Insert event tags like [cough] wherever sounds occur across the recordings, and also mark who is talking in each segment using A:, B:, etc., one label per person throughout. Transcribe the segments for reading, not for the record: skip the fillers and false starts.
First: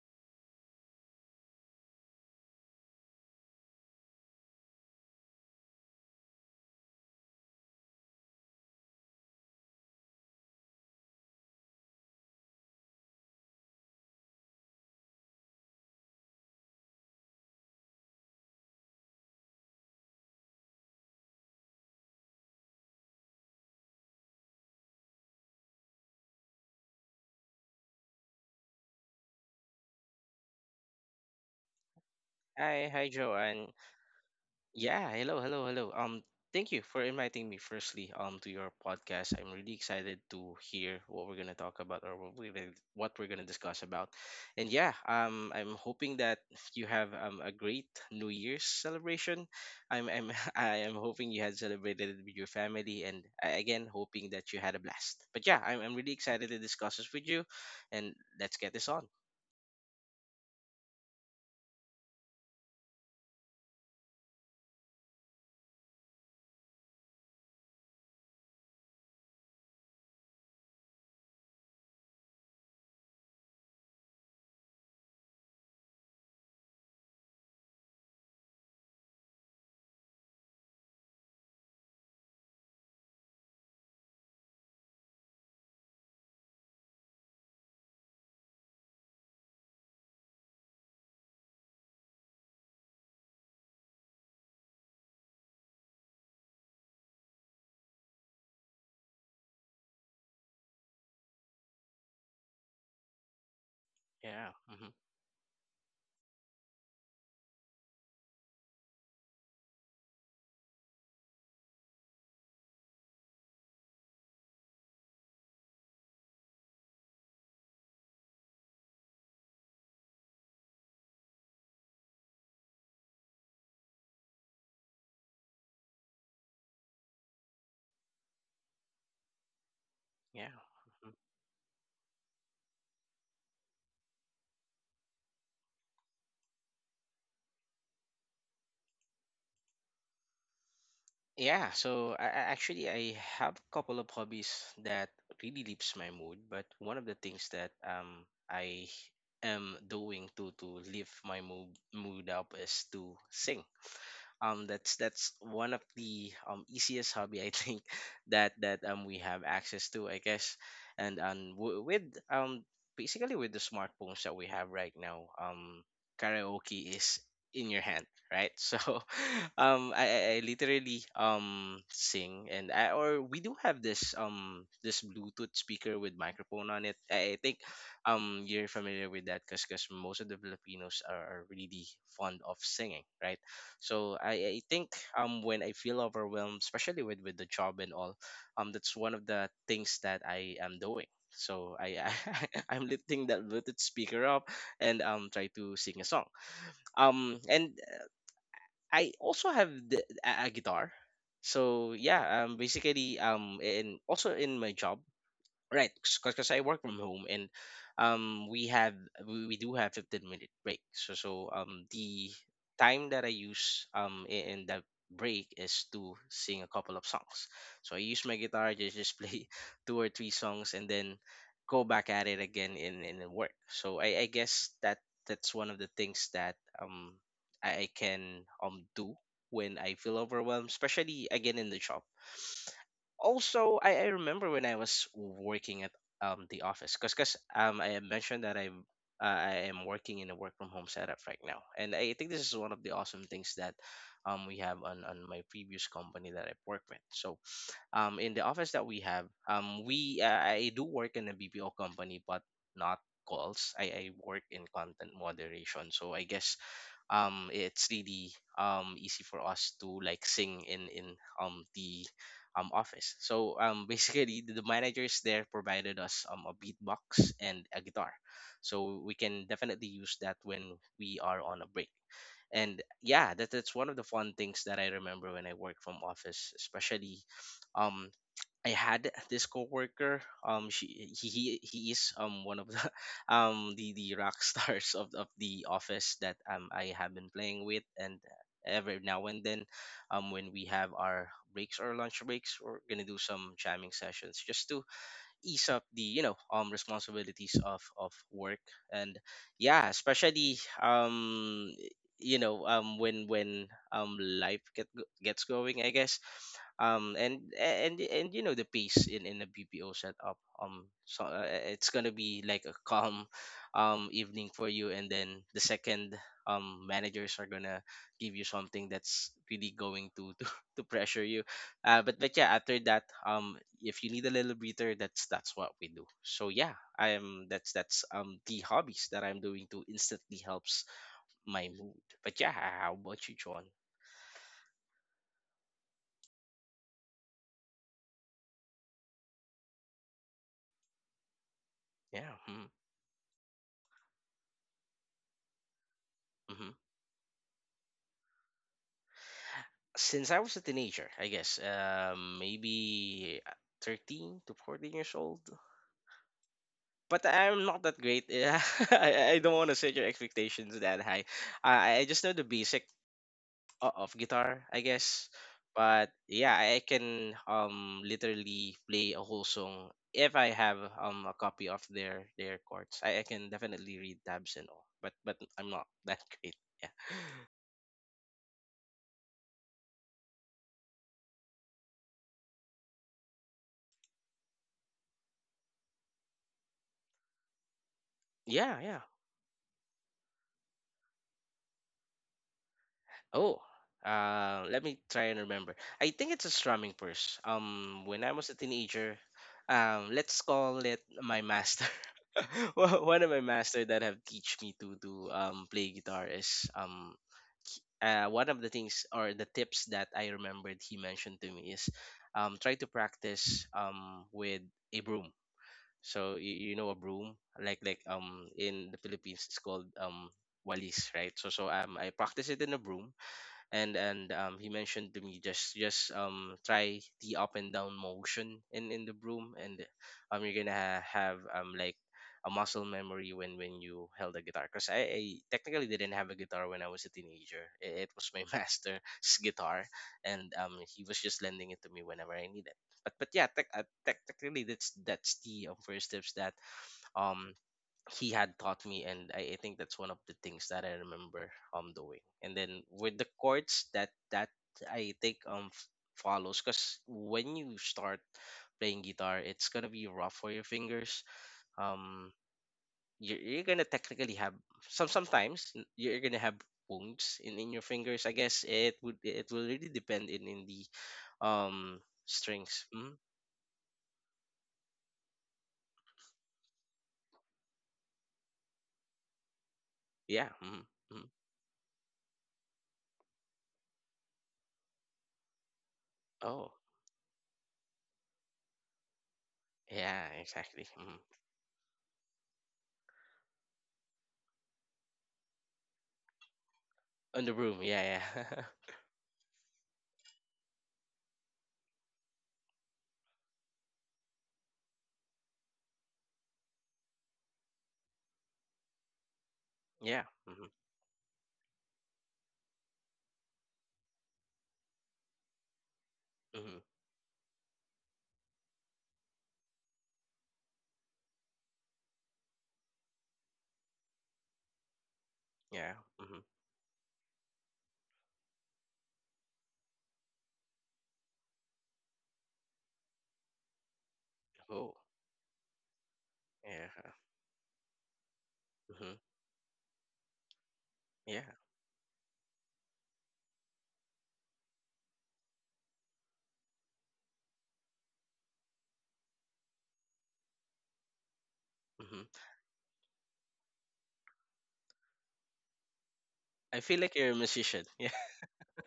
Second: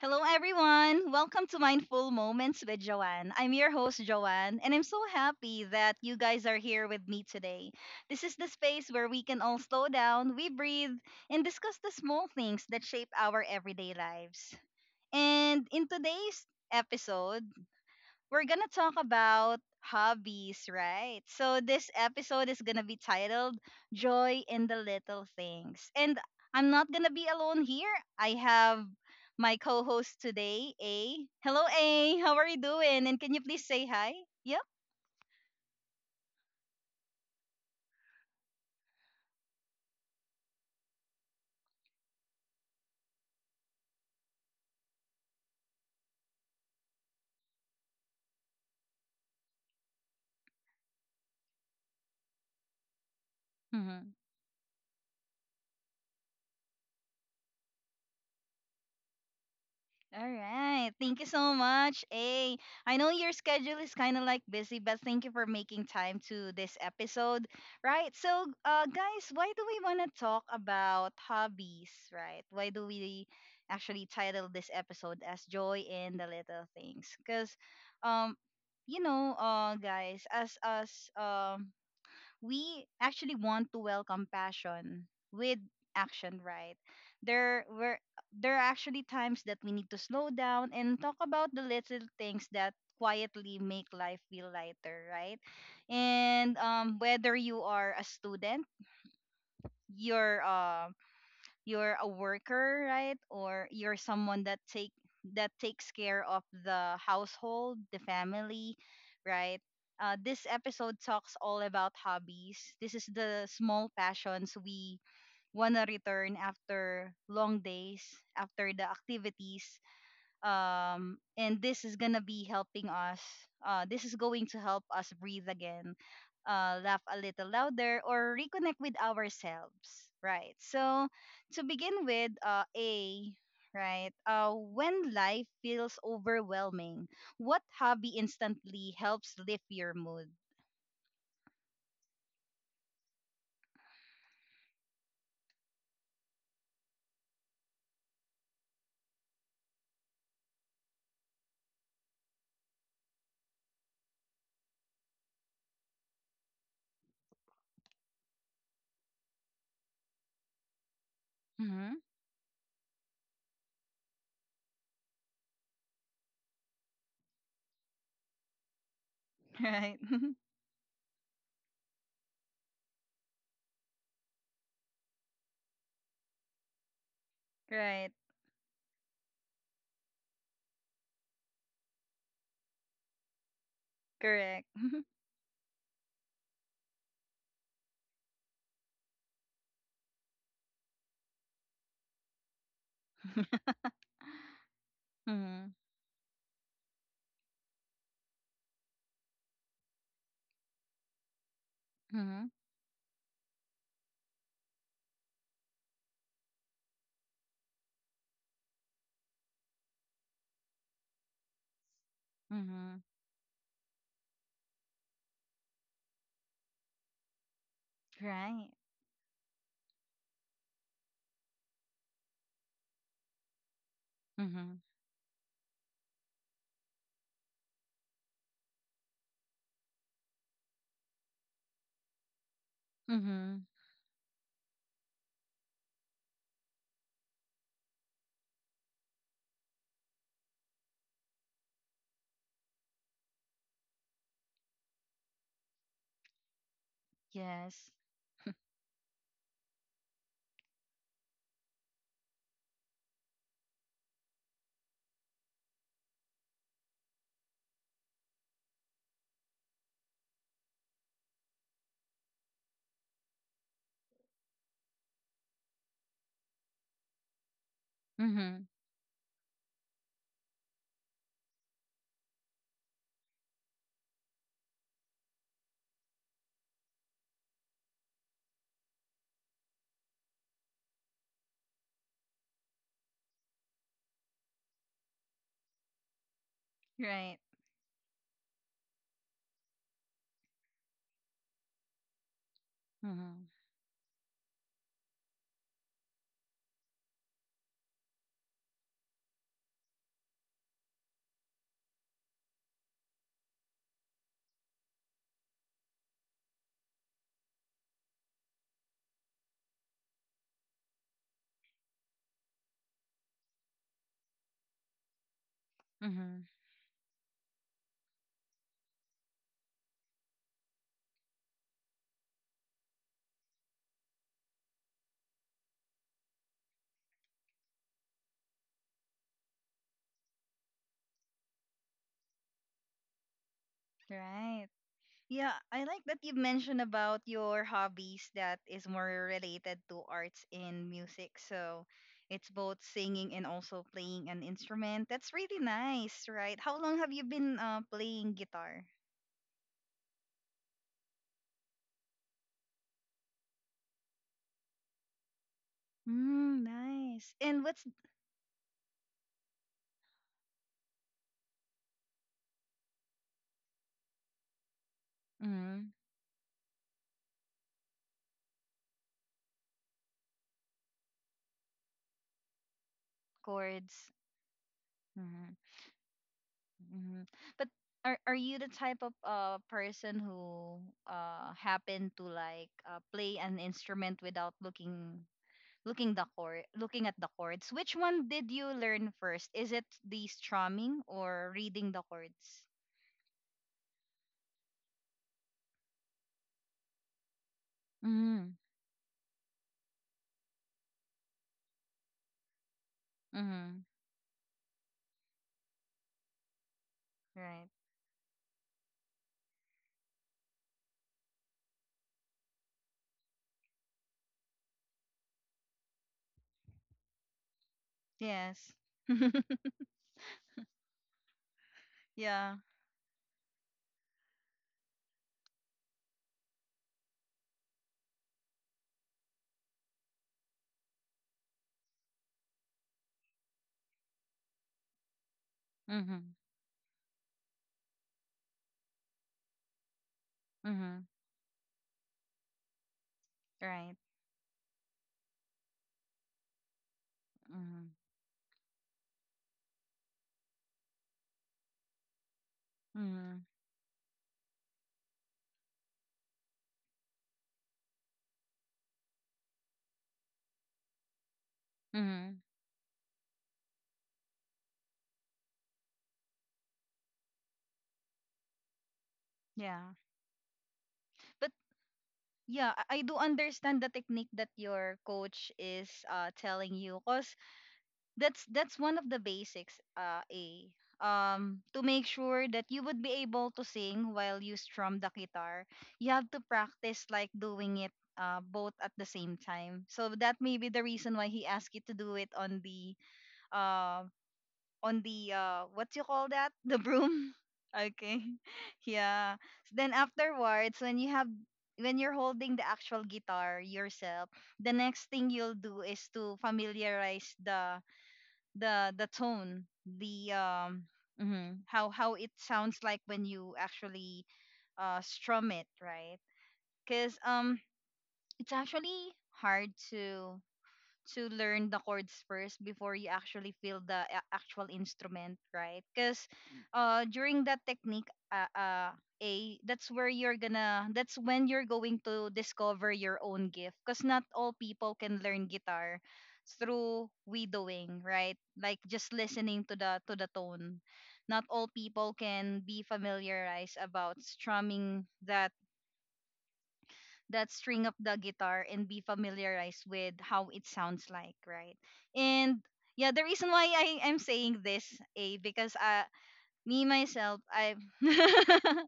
A: Hello, everyone. Welcome to Mindful Moments with Joanne. I'm your host, Joanne, and I'm so happy that you guys are here with me today. This is the space where we can all slow down, we breathe, and discuss the small things that shape our everyday lives. And in today's episode, we're gonna talk about hobbies, right? So this episode is gonna be titled Joy in the Little Things. And I'm not gonna be alone here. I have my co-host today, A. Hello, A. How are you
B: Hi,
A: doing?
B: hi,
A: And can you please
B: Joanne.
A: say hi? Yep.
B: Yeah, hello, hello, hello. Thank you for inviting me firstly to your podcast. I'm really excited to hear what we're gonna talk about or what we're gonna discuss about. And yeah, I'm hoping that you have a great New Year's celebration. I'm [laughs] I am hoping you had celebrated it with your family, and I, again
A: Mm-hmm.
B: hoping that you had a blast. But yeah, I'm really excited to discuss this with you, and let's get this on.
A: All right. Thank you so much. Hey, I know your schedule is kind of like busy, but thank you for making time to this episode. Right. So, guys, why do we want to talk about hobbies? Right. Why do we actually title this episode as Joy in the Little Things? Because, um, guys, as us, we actually want to welcome passion with action, right? There were there are actually times that we need to slow down and talk about the little things that quietly make life feel lighter, right? And whether you are a student, you're uh, you're a worker, right? Or you're someone
B: Yeah.
A: that
B: Hmm.
A: take that takes care of the household, the family, right? This episode talks all about hobbies. This is the small passions we wanna return after long days, after the activities, and this is going to help us breathe again, laugh a little louder, or reconnect with ourselves,
B: Yeah.
A: right? So,
B: Mm-hmm.
A: to begin with, A, right, when life feels overwhelming, what hobby instantly helps lift your mood?
B: Actually, I have a couple of hobbies that really lifts my mood, but one of the things that I am doing to lift my mood up is to sing, that's one of the easiest hobby I think [laughs] that we have access to, I guess. and and w-
A: Mm-hmm.
B: with um basically, with the smartphones that we have right now, karaoke is in your hand, right? [laughs] so
A: [laughs]
B: um
A: Right.
B: I, I
A: [laughs]
B: I literally sing, or we do have this this Bluetooth speaker with microphone on it. I think
A: Right.
B: you're familiar with that because most of the Filipinos are really fond of singing, right? So I
A: Correct.
B: think
A: [laughs]
B: when I feel overwhelmed, especially with the job and all, that's one of the things that I am doing. [laughs] I'm lifting that Bluetooth speaker up and try
A: Mm-hmm.
B: to sing a song. And I also have a guitar. So yeah,
A: Mm-hmm.
B: basically and also in my job. Right, because I work from home and um we have we do have 15-minute break. So the
A: Mm-hmm.
B: time that I use in that break is to sing a couple of songs. So I use my
A: Right.
B: guitar to just play [laughs] two or three songs and then go back at it again in the work. So I guess
A: Mm-hmm.
B: that that's one of the things that I can do when I feel overwhelmed, especially again in the shop.
A: Mm-hmm.
B: Also, I remember when I was working at the office, because I had mentioned that I am working in a work from home setup right now, and I think this is one of the awesome things that we have on my previous company that I worked with.
A: Yes.
B: In the office that we have, we I do work in a BPO company, but not calls. I work in content moderation, so I guess it's really easy for us to like sing in the office. So, [laughs] basically, the managers there provided us a beatbox and a guitar,
A: Mhm.
B: so we can definitely use that when we are on a break. And yeah, that's one of the fun things that I remember when I work from office, especially um I had this coworker. He is one of the [laughs] the rock [laughs] stars of the office that I have been
A: Right.
B: playing with, and every now and then, when we have our breaks or lunch breaks, we're gonna do
A: Mhm.
B: some jamming sessions just to ease up the responsibilities of work. And yeah, especially, you know when life gets going, I guess, and you know the pace in a BPO setup. It's gonna be like a calm [laughs] evening for you, and then the second
A: Mhm.
B: managers are gonna give you something that's really going [laughs] to pressure you. But yeah, after that, if you need a little breather, that's what we do. So yeah, I am that's the hobbies that I'm doing to instantly helps my mood. But yeah, how about you, John?
A: Right. Yeah, I like that you mentioned about your hobbies that is more related to arts and music. So
B: Yeah.
A: it's
B: Hmm.
A: both singing and also playing an instrument. That's really nice, right?
B: Mm-hmm.
A: How long have you been playing guitar?
B: Since I was a teenager, I guess, maybe 13 to 14 years old.
A: Mm,
B: But
A: nice. And
B: I'm
A: what's,
B: not that great. [laughs] I don't want to set your expectations that high. I just know the basic, of guitar, I guess.
A: mhm,
B: But yeah, I can literally play a whole song if I have a copy of their chords. I can definitely
A: chords?
B: read tabs and all, but I'm not [laughs] that great.
A: Mhm. But are you the type of person who happen to like, play an instrument without looking at the chords? Which one did you
B: Yeah.
A: learn first? Is it the strumming or reading the chords?
B: Oh, let me try and remember. I think it's a strumming purse. When I was
A: Mm-hmm.
B: a teenager, let's call it my master. [laughs] One of my
A: Mm-hmm.
B: master that have teach me to play guitar is,
A: Right.
B: one of the things or the tips that I remembered he mentioned to me is, try to practice, with a broom. So you know a broom, like,
A: Yes.
B: in the Philippines it's called walis, right? So I practice
A: Yeah.
B: it in a broom, and he mentioned to me, just try the up and down motion in the broom, and you're gonna have like a muscle memory when you held a guitar, because I technically didn't have
A: Mm-hmm.
B: a guitar when I was a teenager. It was my [laughs] master's guitar, and
A: Mm-hmm.
B: he was just lending it to me whenever I needed. But yeah,
A: Right.
B: technically, that's the, first steps that um
A: Mm-hmm.
B: he had taught me, and I think that's one of the things that I remember doing. And then with the
A: Mm-hmm.
B: chords that I think follows, because when you start playing guitar, it's gonna be rough for your fingers. um
A: Mm-hmm.
B: you're, you're gonna technically have, sometimes you're gonna have wounds in your fingers. I guess it would, it will really
A: Yeah.
B: depend in the
A: But
B: um
A: yeah,
B: strings.
A: I do
B: Mm.
A: understand the technique that your coach is telling you, cause that's one of the basics,
B: Yeah.
A: A,
B: Mm-hmm. Mm-hmm.
A: to make sure that you would be able to sing while you strum the guitar. You have to
B: Oh.
A: practice like doing it, both at the same time, so
B: Yeah,
A: that may be the
B: exactly.
A: reason
B: Mm.
A: why he asked you to do it on the, uh on the, what you call that, the broom.
B: On the
A: [laughs]
B: room.
A: Okay.
B: Yeah, yeah. [laughs]
A: [laughs] Yeah. Then afterwards, when you have when you're holding the actual guitar yourself, the next thing you'll do is to familiarize the tone,
B: Yeah. Mm-hmm.
A: how it sounds like when you actually strum it, right?
B: Mm-hmm.
A: Because, it's actually hard to learn the chords first before you actually feel the actual instrument, right?
B: Yeah.
A: Because,
B: Mm-hmm.
A: during that technique, A, that's when you're going to discover your own gift. Because not all people
B: Oh.
A: can learn guitar through
B: Yeah.
A: widowing, right? Like, just
B: Mm-hmm.
A: listening to the tone. Not
B: Yeah.
A: all people can be familiarized about strumming that string of the guitar and be familiarized with how it sounds like, right?
B: Mm-hmm.
A: And yeah, the reason why I am saying this, A, because,
B: I
A: me
B: feel like you're a
A: myself,
B: musician. [laughs] Yeah.
A: [laughs]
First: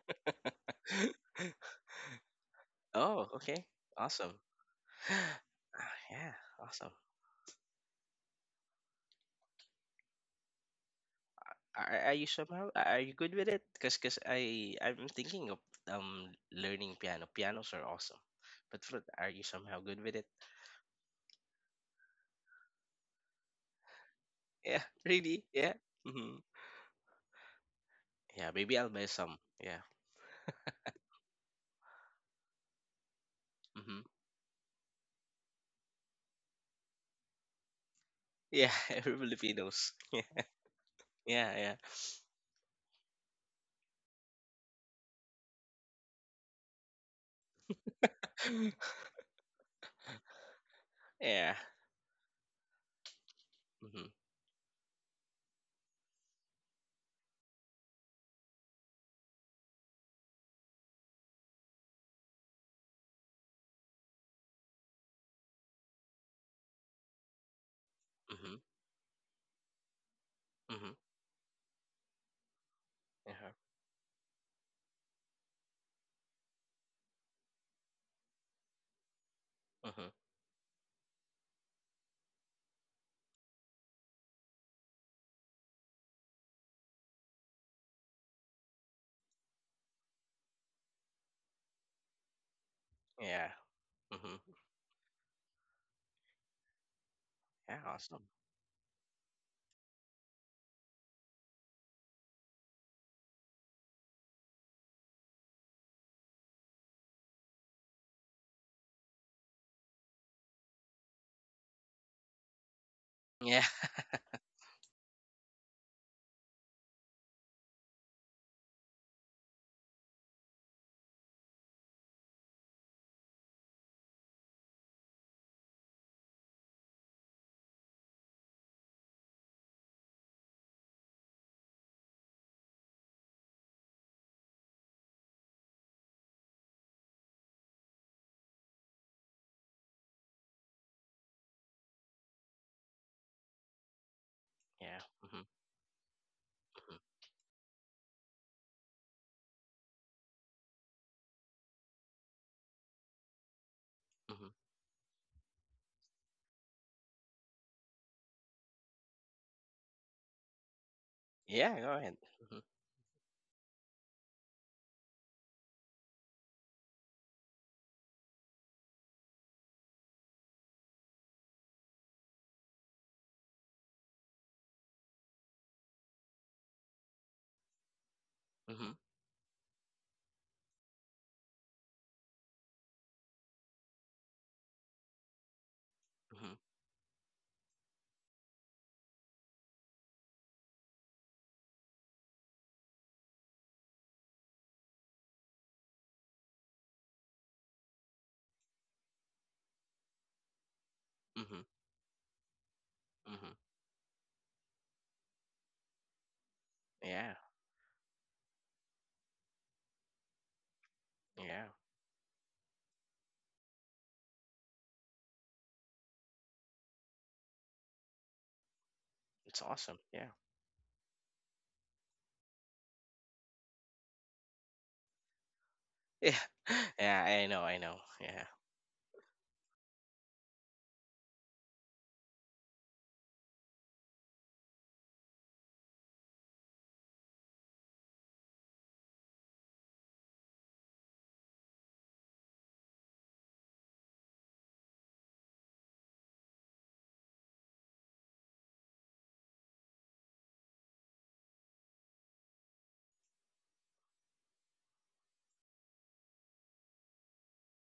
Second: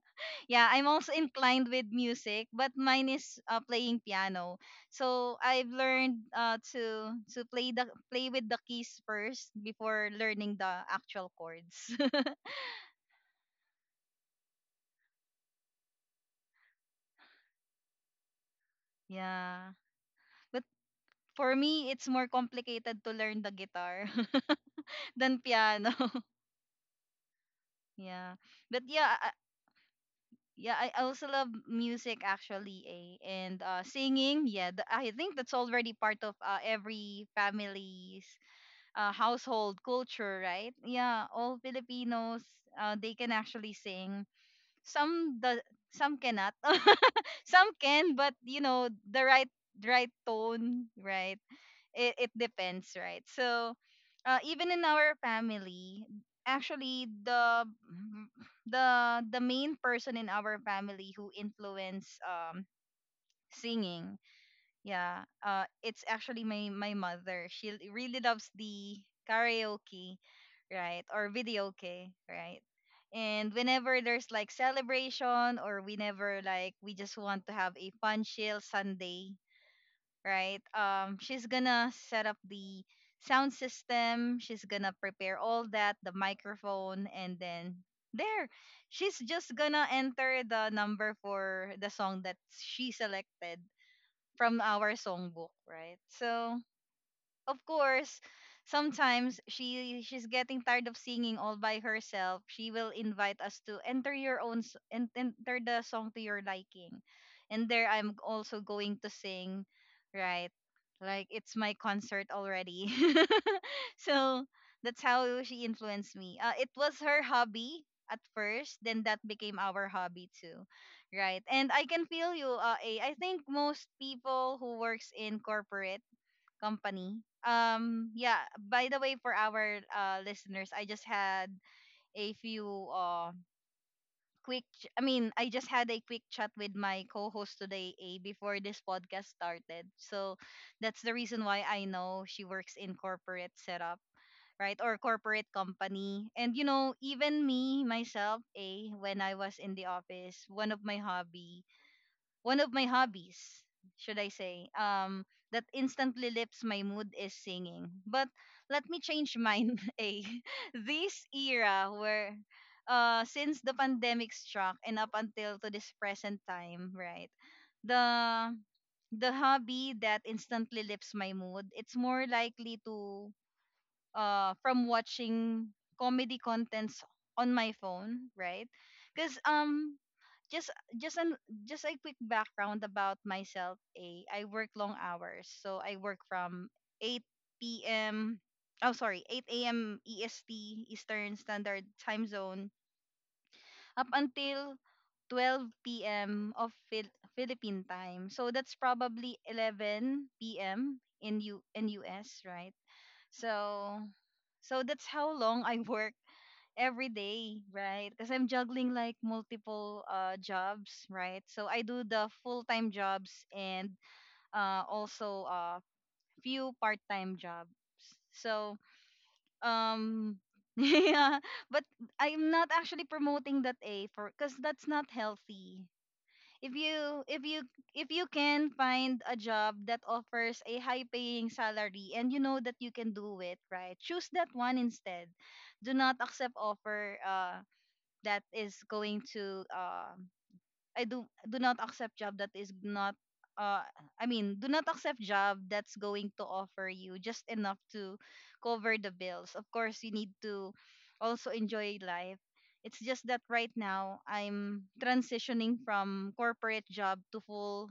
A: yeah, I'm also inclined
B: [laughs]
A: with music, but mine
B: Oh.
A: is,
B: Okay.
A: playing
B: Awesome.
A: piano. So
B: [sighs]
A: I've
B: Ah,
A: learned,
B: yeah. Awesome.
A: to play, the play with the keys first before learning the actual chords.
B: Are you somehow? Are you good with it? Cause cause I'm thinking of learning piano. Pianos are awesome, but
A: [laughs]
B: flute. Are you
A: Yeah,
B: somehow good with it?
A: but for me, it's more complicated to learn the guitar
B: Yeah. [laughs]
A: [laughs] than
B: Really? Yeah.
A: piano.
B: Mm-hmm.
A: Yeah.
B: Yeah. Maybe
A: But
B: I'll buy
A: yeah,
B: some. Yeah.
A: yeah, I also love music, actually, eh? And
B: Mm-hmm.
A: singing, yeah, I think that's already part of, every family's,
B: Yeah. [laughs] Every
A: household
B: Filipinos.
A: culture,
B: Yeah.
A: right? Yeah,
B: Yeah.
A: all
B: Yeah.
A: Filipinos, they can actually sing. Some the some cannot. [laughs] Some can, but,
B: [laughs]
A: the right tone, right?
B: Yeah.
A: It depends, right? So,
B: Mm-hmm.
A: even in our family, actually the main person in our family who influenced, singing, yeah, it's actually my mother. She really loves
B: Mm-hmm.
A: the karaoke,
B: Mm-hmm.
A: right, or videoke, right.
B: Yeah.
A: And whenever there's like celebration, or whenever like we just want to have a fun chill Sunday,
B: Hmm.
A: right? She's gonna set up the sound system. She's gonna prepare all that, the microphone, and then, there, she's just gonna enter the number for the song that she
B: Yeah.
A: selected
B: Hmm.
A: from our songbook, right? So of
B: Yeah.
A: course,
B: Awesome.
A: sometimes she's getting tired of singing all by herself. She will invite us to enter your own, enter the song to your liking. And there, I'm also going to sing, right? Like it's my concert already. [laughs]
B: Yeah. [laughs]
A: So that's how she influenced me. It was her hobby at first, then that became our hobby too, right? And I can feel you, A. I think most people who works in corporate company. Yeah, by the way, for our listeners, I just had a few uh quick ch- I mean, I just had a quick chat with my co-host today, A, before this podcast started. So that's the reason why I know she works in corporate setup, right?
B: Yeah.
A: Or
B: Hmm.
A: corporate company. And you know,
B: Hmm.
A: even me myself, A, when I was in the office, one of my hobbies, should I
B: Hmm.
A: say, that instantly lifts my mood is singing. But let me change mine. [laughs] A, this
B: Yeah, go
A: era
B: ahead.
A: where,
B: Mhm.
A: since the pandemic struck and up until to this present time, right? The the hobby that instantly lifts my mood, it's more likely, to from watching comedy contents on my phone, right?
B: Mhm.
A: Because, just just an just a quick background about myself. A, I work long hours, so I work
B: Mhm.
A: from 8 p.m. Oh, sorry, 8 a.m. EST, Eastern Standard Time Zone, up until 12 p.m. of Philippine time. So that's probably 11 p.m. in U
B: Mhm.
A: in US, right?
B: Mhm.
A: So so that's how long I [laughs] work every
B: Yeah.
A: day, right? Because I'm juggling like multiple, jobs, right?
B: Yeah.
A: So I do the full time jobs and, also a, few part time jobs. So,
B: It's awesome. Yeah.
A: um, [laughs] yeah, but I'm not actually promoting that, A, for because that's not healthy.
B: Yeah.
A: If
B: [laughs]
A: you
B: Yeah,
A: if
B: I know.
A: you
B: I know.
A: if you
B: Yeah.
A: can find a job that offers a high paying salary and you know that you can do it, right? Choose that one instead. Do not accept offer. That is going to, I do not accept job that is not, uh I mean, do not accept job that's going to offer you just enough to cover the bills. Of course, you need to also enjoy life. It's just that right now I'm transitioning from corporate job to full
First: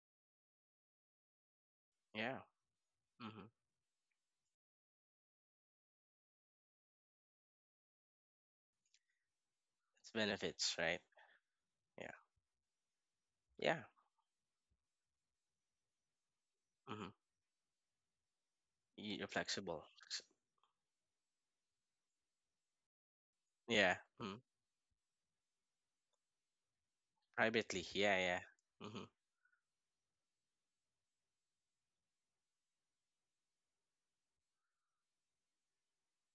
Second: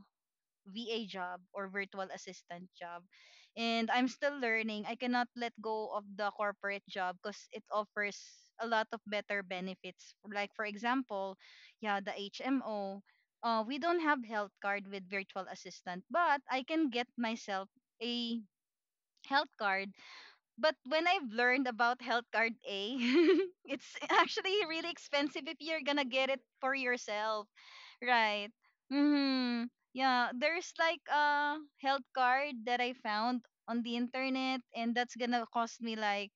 A: VA job, or virtual
B: Yeah.
A: assistant job.
B: Mhm.
A: And I'm still learning. I cannot let go of the corporate job because it offers a lot of better
B: It's
A: benefits. Like, for
B: benefits, right?
A: example, yeah,
B: Yeah.
A: the HMO. We
B: Yeah.
A: don't have health card with virtual assistant, but I can get
B: Mhm.
A: myself a
B: You're
A: health
B: flexible.
A: card.
B: S-.
A: But when I've learned about health card, A, [laughs] it's
B: Yeah. Mhm.
A: actually really expensive if you're gonna get it for yourself,
B: Privately. Yeah. Yeah.
A: right?
B: Mhm.
A: Hmm. Yeah, there's like a health card that I found on the internet, and that's gonna cost me like,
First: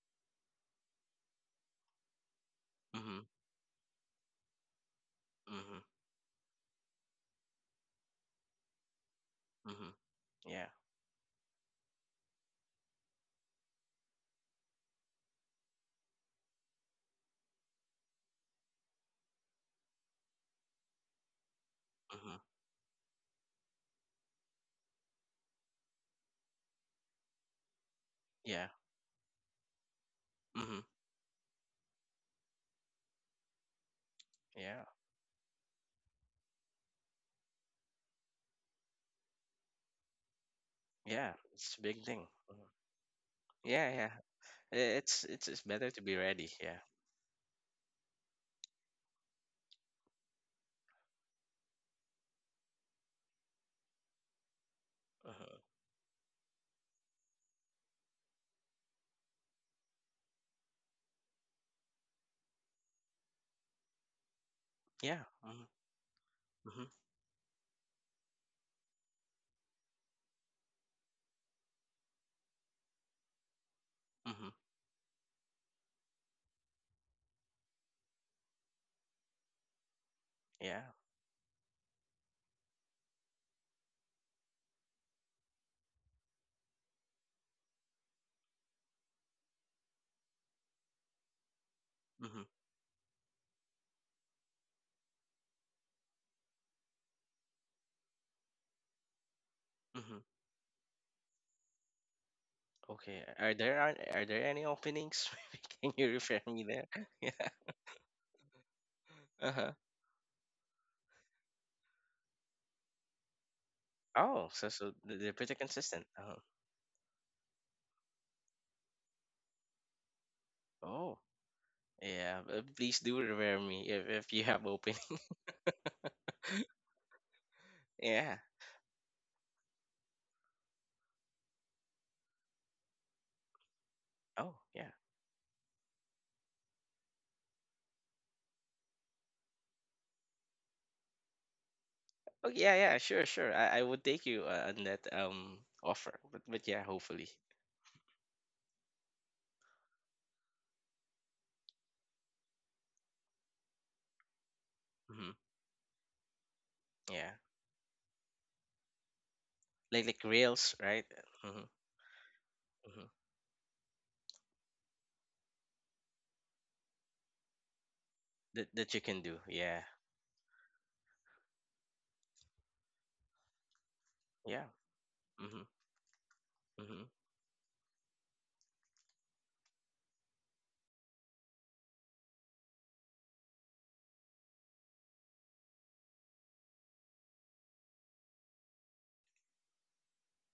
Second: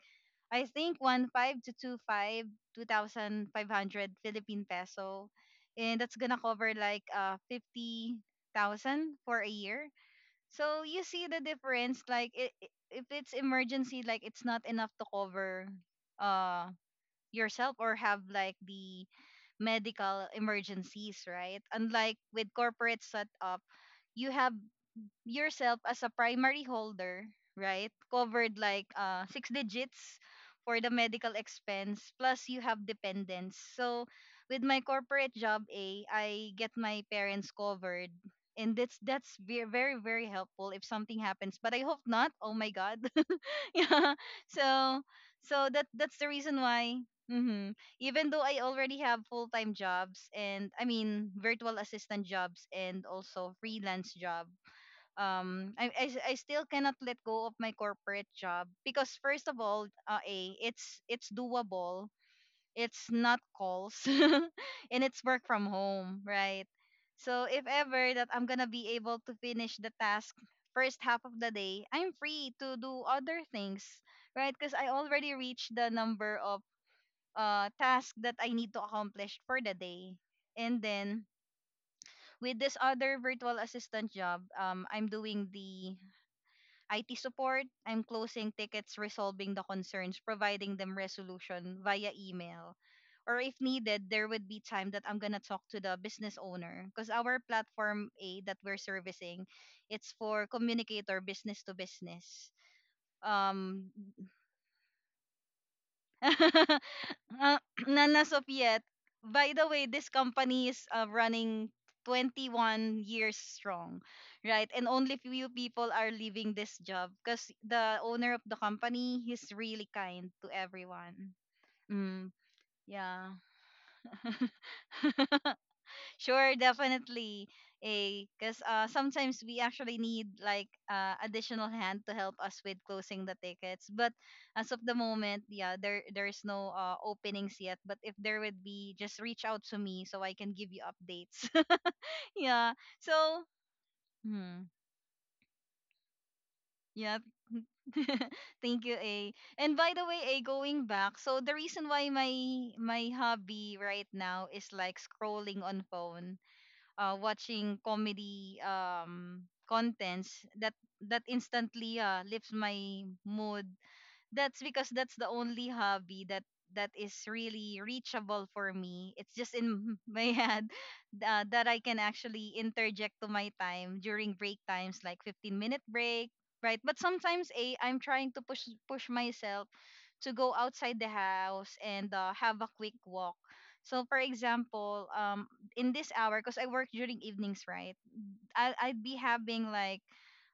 A: I think, one five to two five, two
B: Mhm.
A: thousand five hundred Philippine peso,
B: Mhm.
A: and that's gonna cover like, 50,000 for a year.
B: Mhm. Yeah.
A: So you see the difference, like, I if it's emergency, like, it's not enough to cover, uh yourself, or have like the medical emergencies, right? Unlike
B: Mhm.
A: with corporate setup, you have yourself as a primary holder, right? Covered
B: Yeah.
A: like, six digits
B: Mhm.
A: for the medical expense, plus you have dependents. So with my
B: Yeah.
A: corporate job, A, I get my parents covered. And that's very very helpful if something
B: Yeah.
A: happens, but
B: It's
A: I
B: a
A: hope
B: big thing.
A: not. Oh
B: Mhm.
A: my god, [laughs]
B: Yeah. Yeah.
A: yeah.
B: I-
A: So
B: It's it's it's better to be
A: that's the
B: ready.
A: reason
B: Yeah.
A: why. Even though I already have full time jobs, and I mean virtual assistant jobs and also freelance job,
B: Uh-huh.
A: I still cannot let go of my corporate job because first of all, a it's doable. It's not calls [laughs] and it's
B: Yeah.
A: work
B: Mm-hmm.
A: from home, right?
B: Mm-hmm.
A: So if ever that I'm gonna be able to finish the task first half of the day, I'm free to do other things,
B: Mm-hmm.
A: right? Because I already reached the number of tasks that I need to accomplish for the day. And
B: Yeah.
A: then with this other virtual assistant job, I'm doing the IT support. I'm closing tickets, resolving the concerns, providing them resolution via
B: Mm-hmm.
A: email. Or if needed, there would be time that I'm gonna talk to the business owner because our platform A that we're servicing,
B: Mm-hmm.
A: it's for communicator business to business.
B: Okay. Are there
A: Um,
B: are, are there any openings? [laughs] Maybe can you refer me there?
A: [laughs]
B: [laughs] Yeah.
A: uh, [clears throat] none as of yet. By the
B: Uh-huh.
A: way, this company is running 21 years strong,
B: Oh, so
A: right? And only
B: they're
A: few
B: pretty
A: people
B: consistent.
A: are
B: Uh-huh.
A: leaving this job because the owner of the company is really kind to
B: Oh.
A: everyone. Mm,
B: Yeah. Please do
A: yeah.
B: refer me if you have opening.
A: Sure, definitely.
B: [laughs]
A: A
B: Yeah.
A: because sometimes we actually need like additional hand to help us with closing the tickets. But
B: Oh,
A: as of
B: yeah.
A: the moment, yeah, there's no openings yet. But if there would be, just reach out to me so I can give you updates. [laughs]
B: Oh,
A: Yeah.
B: yeah, yeah.
A: So
B: Sure, sure. I would take you,
A: hmm,
B: on that offer. But yeah,
A: yeah.
B: hopefully.
A: [laughs] Thank you, A. And by the way, A, going back, so the reason why my hobby right now is like
B: Mm-hmm.
A: scrolling on phone,
B: Yeah.
A: watching comedy
B: Like
A: contents
B: rails,
A: that
B: right? Mm-hmm.
A: instantly lifts my
B: Mm-hmm.
A: mood, that's because that's the only hobby that is really reachable
B: That
A: for
B: that you
A: me.
B: can
A: It's
B: do.
A: just
B: Yeah.
A: in [laughs] my head, that I can actually interject to my time during break
B: Yeah.
A: times, like 15
B: Mhm.
A: minute break, right? But
B: Mhm.
A: sometimes a I'm trying to push myself to go outside the house and, have a quick walk. So for example, in this hour, because I work during evenings, right? I, I'd be having like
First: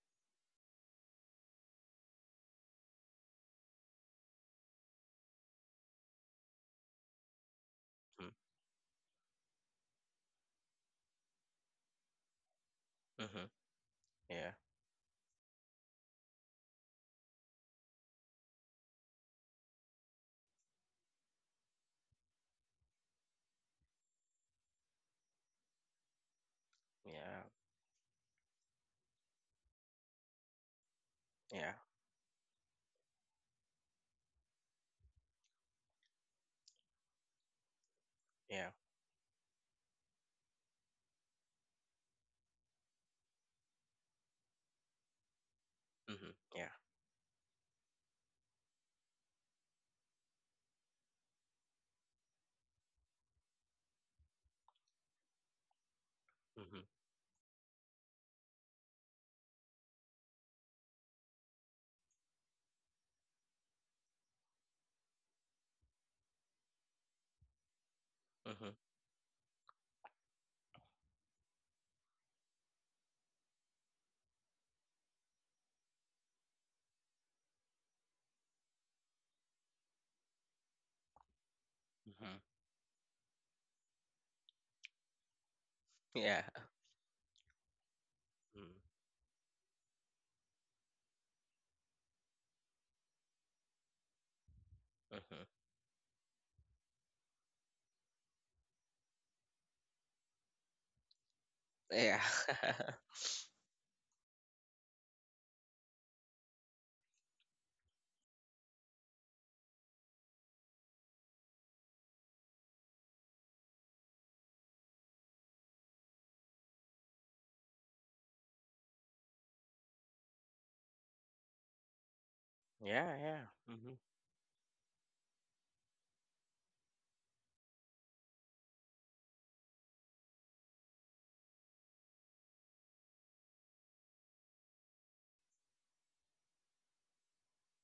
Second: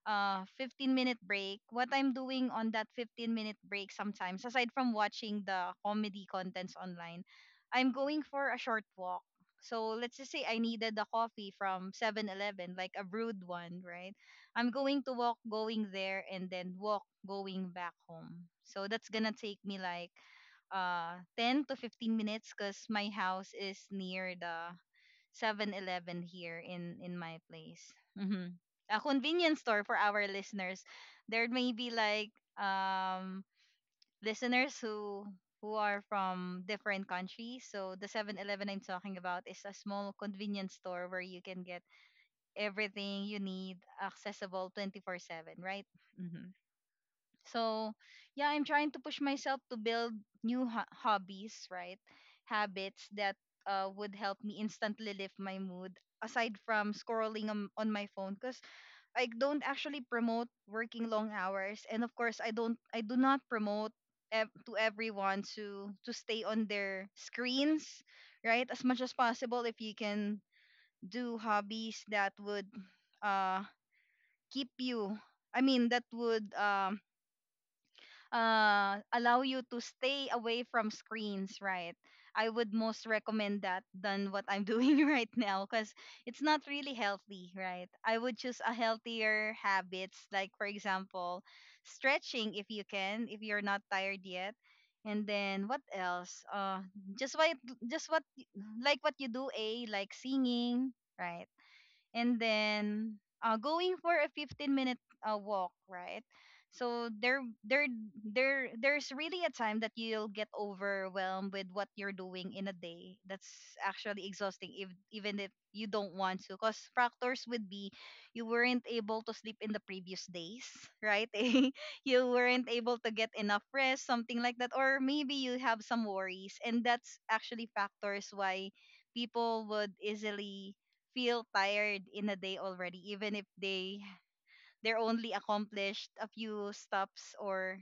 A: 15-minute break. What I'm doing on that 15-minute break sometimes, aside from watching the comedy contents online, I'm going
B: Mhm.
A: for a short walk. So let's just say I needed a coffee from 7-Eleven, like a brewed
B: Mhm.
A: one, right?
B: Yeah.
A: I'm going to walk going there and then walk going back home. So that's gonna take me like 10 to 15 minutes because my house is near the 7-Eleven here in my
B: Yeah.
A: place. A convenience store for our listeners. There may
B: Yeah.
A: be like listeners who are from different countries. So the 7-Eleven
B: Yeah.
A: I'm talking about is a small convenience store where you can get everything you need, accessible 24/7, right?
B: Mhm. Yeah.
A: So, yeah, I'm trying to push myself to build new hobbies, right? Habits that, would help me instantly lift my mood aside
B: Mhm.
A: from scrolling on my phone, because I don't actually promote working long hours, and of course I do not promote to everyone to stay on their screens, right?
B: Mhm.
A: As much as possible, if you can do hobbies that would, uh keep you, I mean, that would allow you to stay away from screens, right?
B: Mhm.
A: I would most recommend that than what I'm [laughs] doing right now, because it's
B: Yeah.
A: not really healthy, right? I would choose a
B: Mhm.
A: healthier habits, like for example, stretching, if you can, if you're not tired yet. And
B: Mhm.
A: then what else? Just what, just what, y- like what you do, a like singing, right?
B: Yeah.
A: And
B: [laughs]
A: then, going for a 15 minute, walk, right? So there's really a time that you'll get overwhelmed with what you're doing in a day, that's actually exhausting, if even if you don't want to, because factors would be you weren't able to sleep in the previous days, right? [laughs] You weren't able to
B: Yeah.
A: get
B: Yeah.
A: enough
B: Mhm.
A: rest, something like that, or maybe you have some worries, and that's actually factors why people would easily feel tired in a day already, even if they're only accomplished a few stops or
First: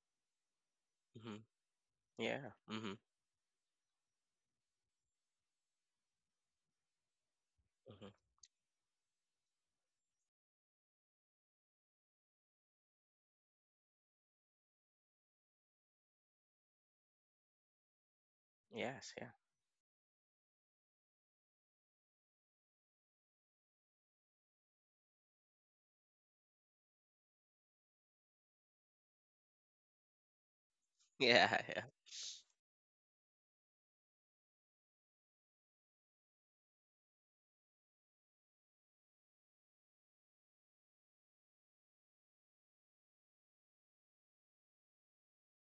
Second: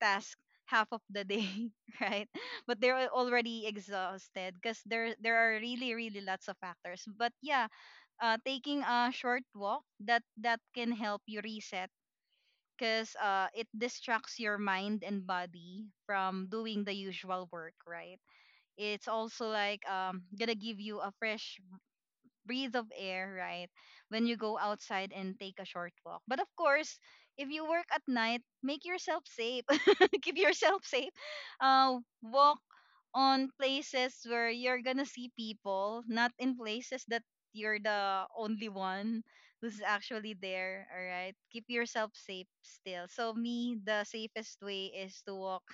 A: tasks half of the
B: Mhm.
A: day, [laughs] right?
B: Yeah.
A: But they're
B: Mhm.
A: already exhausted because there are really lots of factors. But yeah,
B: Mhm.
A: taking a short walk, that can help you reset, because, it distracts your mind and body from doing the usual work, right? It's
B: Yes. Yeah.
A: also like gonna give you a fresh breathe of air, right? When you go outside and take a short walk. But of course, if you work at night, make yourself safe. [laughs] Keep yourself safe.
B: [laughs] Yeah. Yeah.
A: Walk on places where you're gonna see people, not in places that you're the only one who's actually there. All right. Keep yourself safe still. So me, the safest way is to walk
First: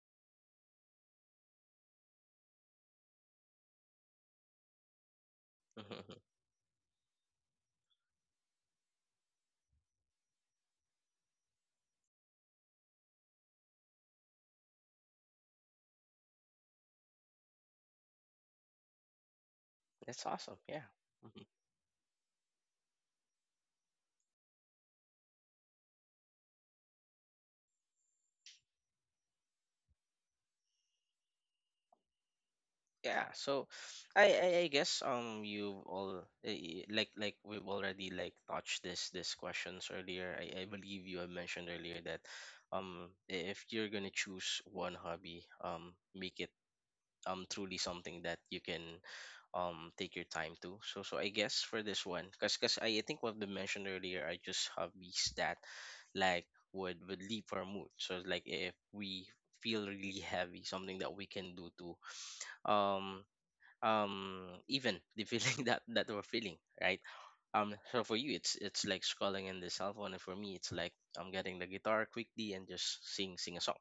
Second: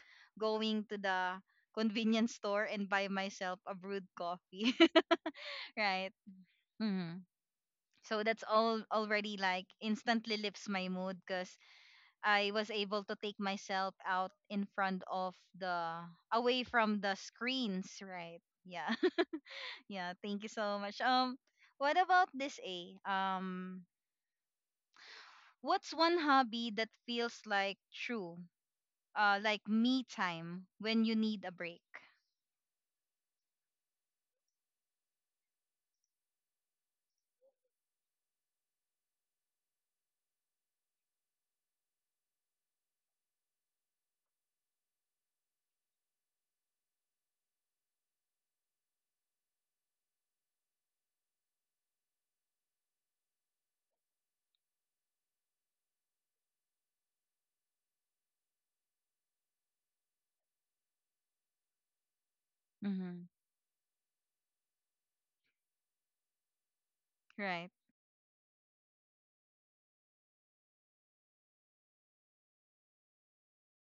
A: going to the convenience store and buy myself a brewed coffee. [laughs] Right.
B: Mhm.
A: Hmm. So that's all already like instantly lifts my mood because I was able to take myself out in front of the, away from the screens, right? Yeah. [laughs] Yeah,
B: That's
A: thank you
B: awesome.
A: so
B: Yeah.
A: much. What about this, A? What's one hobby that feels like true? Like me time when you need a break.
B: Yeah, so I guess like we've already like touched this questions earlier. I believe you have mentioned earlier that if you're gonna choose one hobby, make it truly something that you can take your time to. So I guess for this one, because I think what we mentioned earlier are just hobbies that like would lift our mood. So like if we feel really heavy, something that we can do to um
A: Mhm.
B: um even the feeling [laughs] that we're feeling right.
A: Right.
B: So for you it's like scrolling in the cell phone, and for me it's like I'm getting the guitar quickly and just sing a song.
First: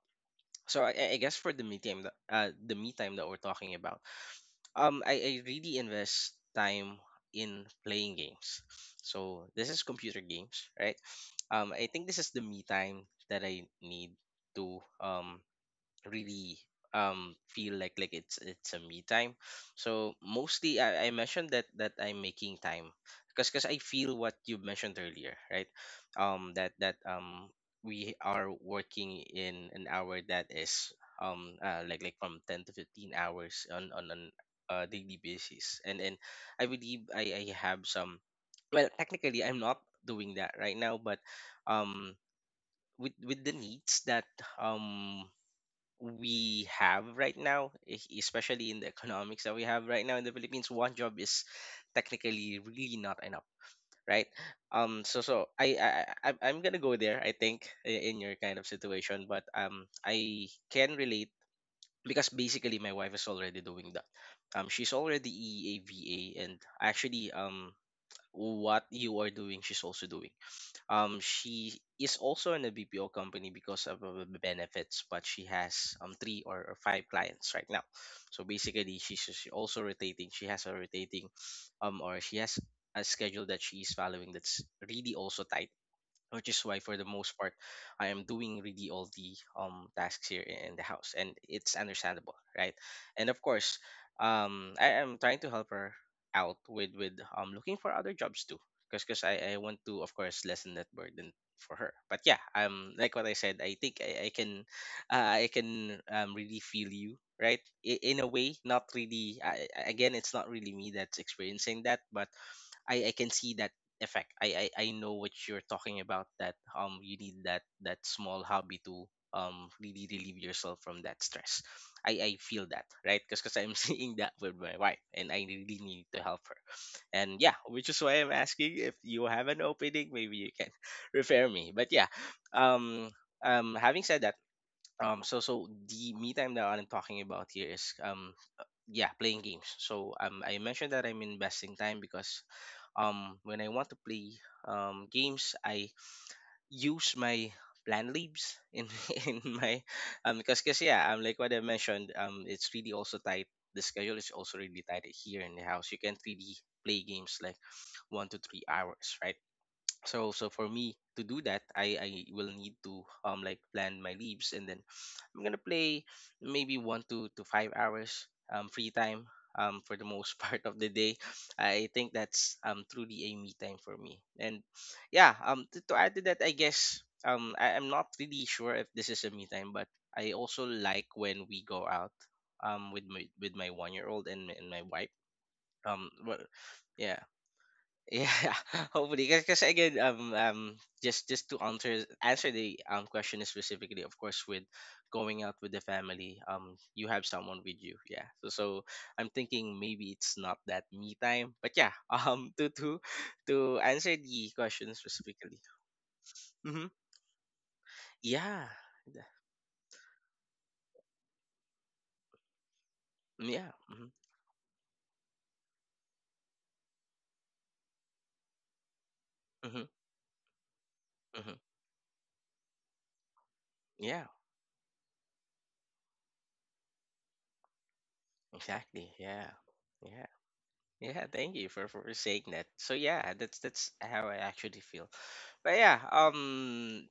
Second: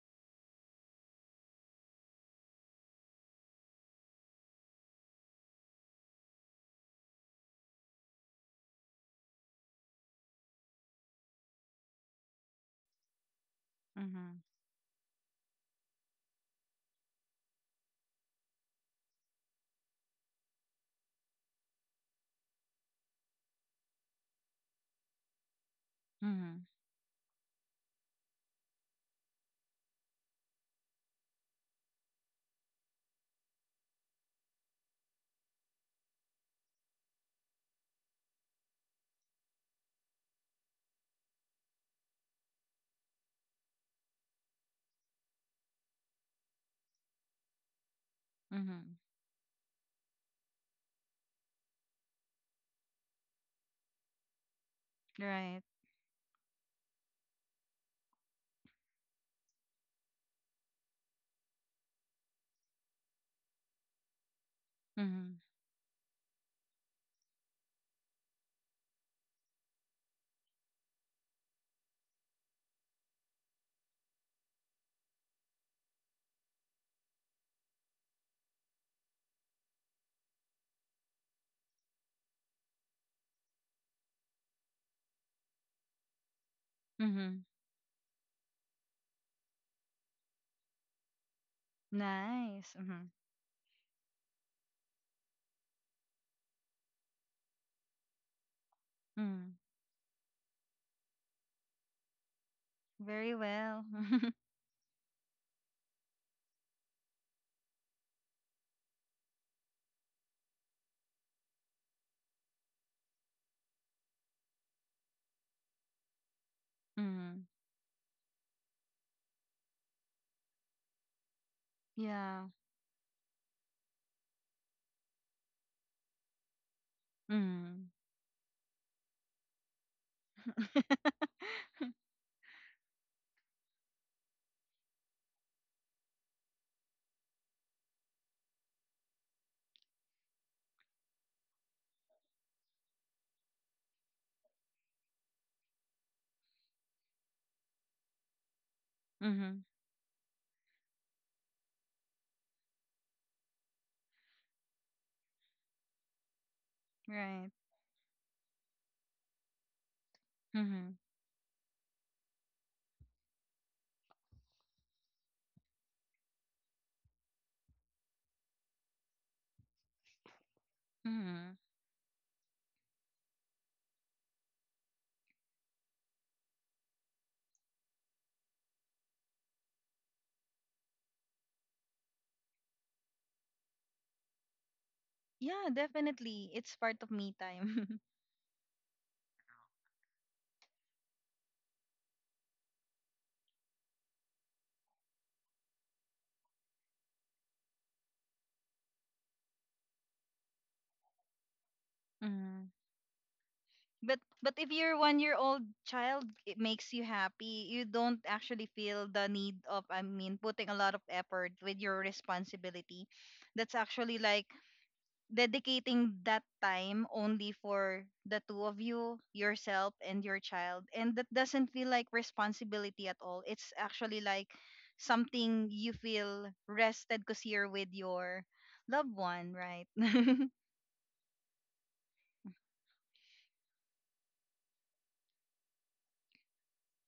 B: So I guess for the me time that the me time that we're talking about, I really invest time in playing games. So this is computer games, right? I think this is the me time that I need
A: Mhm.
B: to really feel like it's a me time. So mostly I mentioned that I'm making time because I feel what you mentioned earlier, right?
A: Mhm.
B: That that We are working in an hour that is like from 10 to 15 hours on an daily basis. And I believe I have some, well, technically I'm not doing that right now, but um with the needs that um we have right now, especially in the
A: Mhm.
B: economics that we have right now in the Philippines, one job is technically really not enough, right? Um, so so
A: Right.
B: I I I- I'm gonna go there. I think in your kind of situation, but I can relate because basically my wife is already doing that. She's already
A: Mhm.
B: EAVA, and actually what you are doing, she's also doing. She is also in a BPO company because of the benefits, but she has three or five clients right now. So basically, she's just also rotating. She has a rotating, or she has a schedule that she is following that's really also tight, which is why for the most
A: Mhm.
B: part I am doing really all the tasks here in the house, and it's understandable, right?
A: Nice. Mhm.
B: And of course I am trying to help her out with looking for other jobs too, because because I,
A: Mhm.
B: I want to of course lessen that burden for her. But yeah, like what I
A: Very
B: said, I
A: well.
B: think I
A: [laughs]
B: can I can really feel you, right? In a way. Not really. Again, it's not really me that's experiencing that, but I can see that effect. I, I know what you're talking about, that you need
A: Mhm.
B: that small hobby to really relieve yourself from that stress. I
A: Yeah.
B: feel that, right? Because I'm [laughs] seeing that with my wife, and I really need to help her. And yeah, which
A: Mhm.
B: is why I'm asking if you have an opening, maybe you can [laughs] refer me. But yeah, um having said that. So the me time that I'm talking about here is yeah, playing games. So I mentioned that I'm investing time because when I want to play games, I use my plant leaves in [laughs] in
A: Mhm.
B: my
A: [laughs]
B: yeah, like what I mentioned, it's really also tight. The schedule is also really tight here in the house. You can't really play games
A: Right.
B: like 1 to 3 hours, right? So so for me
A: Mhm.
B: to do that, I will need to like plant my leaves, and then I'm gonna play maybe one to 5 hours free time for the most [laughs] part of the day.
A: Mhm.
B: I think that's truly a me time for me. And yeah, to add to that, I guess I'm not really sure if this is a me time, but I also like when we go out with my 1 year old and my wife.
A: Yeah,
B: Well,
A: definitely. It's part of
B: yeah,
A: me time. [laughs]
B: yeah, [laughs] hopefully, because again, just to answer the question specifically, of course, with going out with the family, you have someone with you, yeah. So I'm thinking maybe it's not that me time, but yeah, [laughs] um, to
A: Mhm.
B: to to answer the
A: But if
B: question
A: your 1 year
B: specifically,
A: old child it
B: mm-hmm.
A: makes you happy, you don't
B: Yeah,
A: actually feel the need of, putting a lot of effort with your responsibility.
B: yeah,
A: That's
B: mm-hmm.
A: actually like dedicating that time only for the two of you,
B: Mm-hmm.
A: yourself, and your child. And that
B: Mm-hmm.
A: doesn't feel like responsibility at all. It's actually
B: Yeah,
A: like something you feel rested because you're with your
B: exactly,
A: loved
B: yeah,
A: one, right? [laughs]
B: yeah.
A: Mm-hmm.
B: Yeah, thank you for saying that. So yeah, that's how I actually feel. But yeah,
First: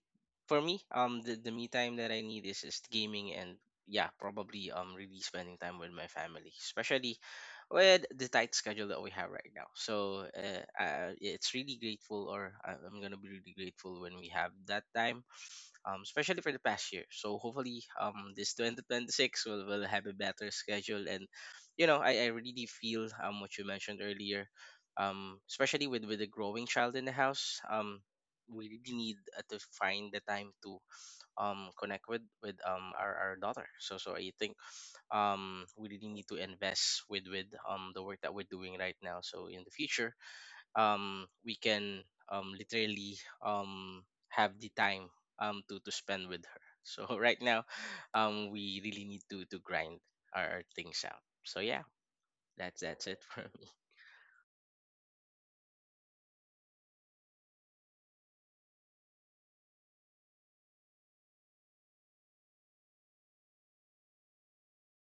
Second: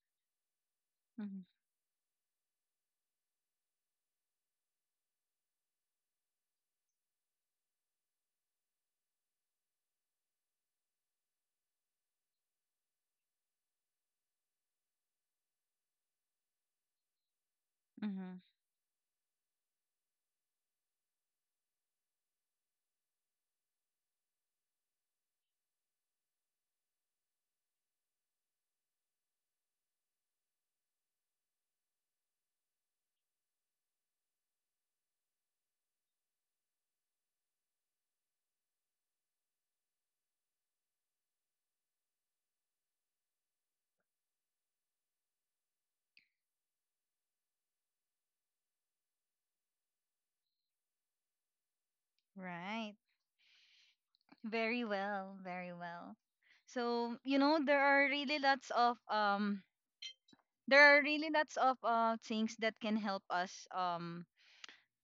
B: for me, the me time that I need is gaming and yeah, probably really spending time with my family, especially with the tight schedule that we have right now. So it's really grateful, or I'm gonna be really grateful when we have that time, especially for the past year. So hopefully, this 2026 will have a better schedule. And, you know, I really feel what you mentioned earlier, especially with a growing child in the house. We really need to find the time to connect with our daughter. So I think we really need to invest with the work that we're doing right now. So in the future, we can literally have the time to spend with her. So [laughs] right now, we really need to grind our things out. So yeah, that's
A: Right.
B: it for me. [laughs]
A: Very well. Very well. So, you know, there are really lots of things that can help us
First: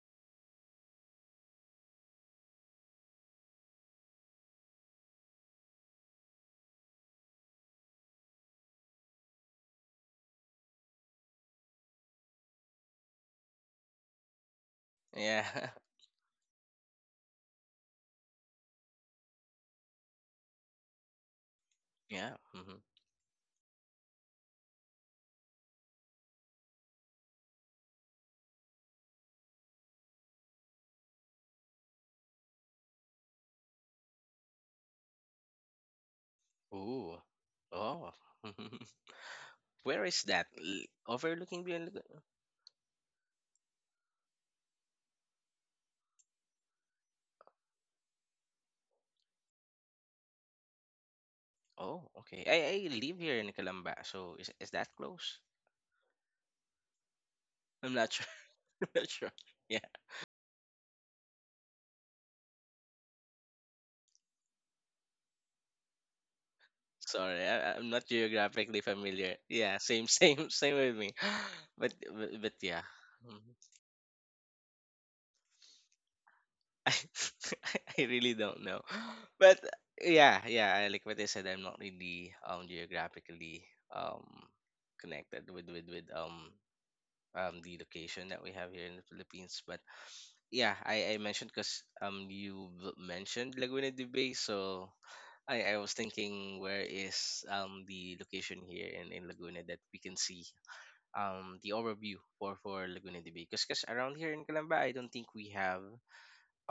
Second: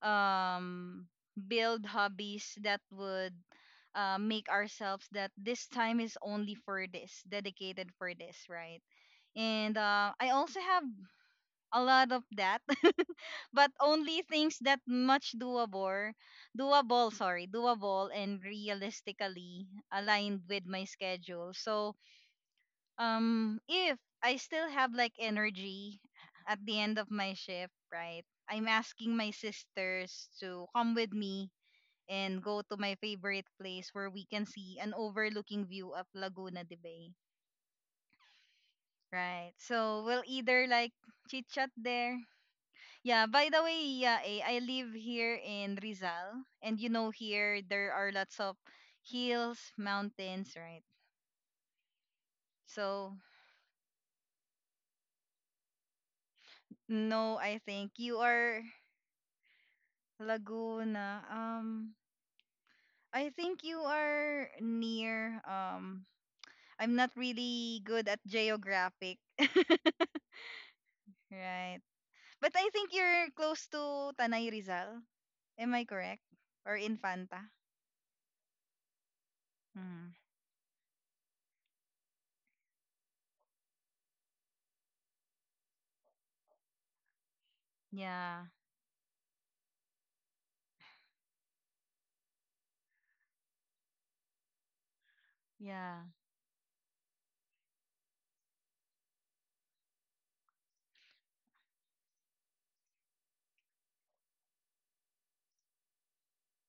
A: um, build hobbies that would, make ourselves that this time is only for this, dedicated for this, right? And I also have a lot of that, [laughs] but only things that much
B: Yeah,
A: doable, doable and realistically aligned with my schedule. So
B: [laughs] yeah. Mhm.
A: if I still have like energy at the end of my shift, right? I'm asking my sisters to come with me and go to my favorite place where we can see an overlooking view of Laguna de Bay.
B: Ooh, oh. [laughs]
A: Right. So
B: Where is
A: we'll
B: that?
A: either
B: L-
A: like chit
B: Overlooking
A: chat
B: Bion
A: there.
B: Laguna?
A: Yeah, by the way, yeah, I live here in Rizal, and you know here there are lots of hills, mountains, right?
B: Oh, okay. I
A: So
B: live here in Calamba, so is that close?
A: no, I
B: I'm
A: think
B: not
A: you
B: sure.
A: are
B: [laughs] I'm not sure. Yeah.
A: Laguna. I think you are near. I'm not
B: Sorry,
A: really
B: I'm not
A: good at
B: geographically
A: geographic.
B: familiar. Yeah, same,
A: [laughs]
B: same, [laughs] same with me. [gasps]
A: Right.
B: But
A: But I
B: yeah,
A: think you're
B: mhm.
A: close to Tanay Rizal. Am I correct? Or
B: [laughs] I,
A: Infanta?
B: I really don't know. [gasps] But
A: Mm.
B: yeah, yeah, I- like what I said, I'm not really geographically connected with the location that
A: Yeah.
B: we have here in the Philippines. But yeah, I mentioned because you v- mentioned Laguna de Bay, so I was
A: Yeah.
B: thinking where is the location here in Laguna that we can see the overview for Laguna de Bay, because around here in Calamba, I don't think we have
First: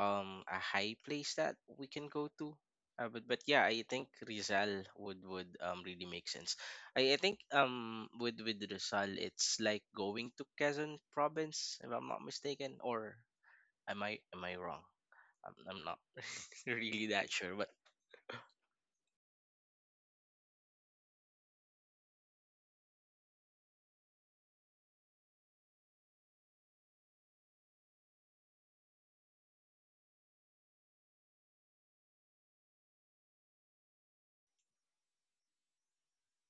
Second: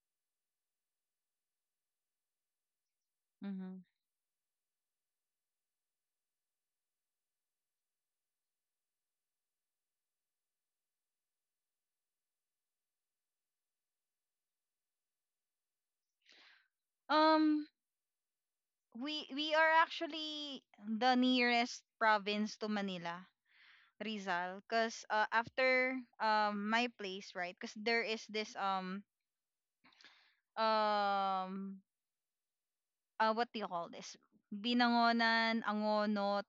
B: a high place that we can go to, but yeah,
A: hmm
B: I think Rizal would really make sense. I think with Rizal it's like going to Quezon province if I'm not mistaken, or am I wrong? I'm not [laughs] really that sure.
A: Um,
B: But
A: we are actually the nearest province to Manila, Rizal, because after my place, right? Because there is this um what do you call this? Binangonan, Angono,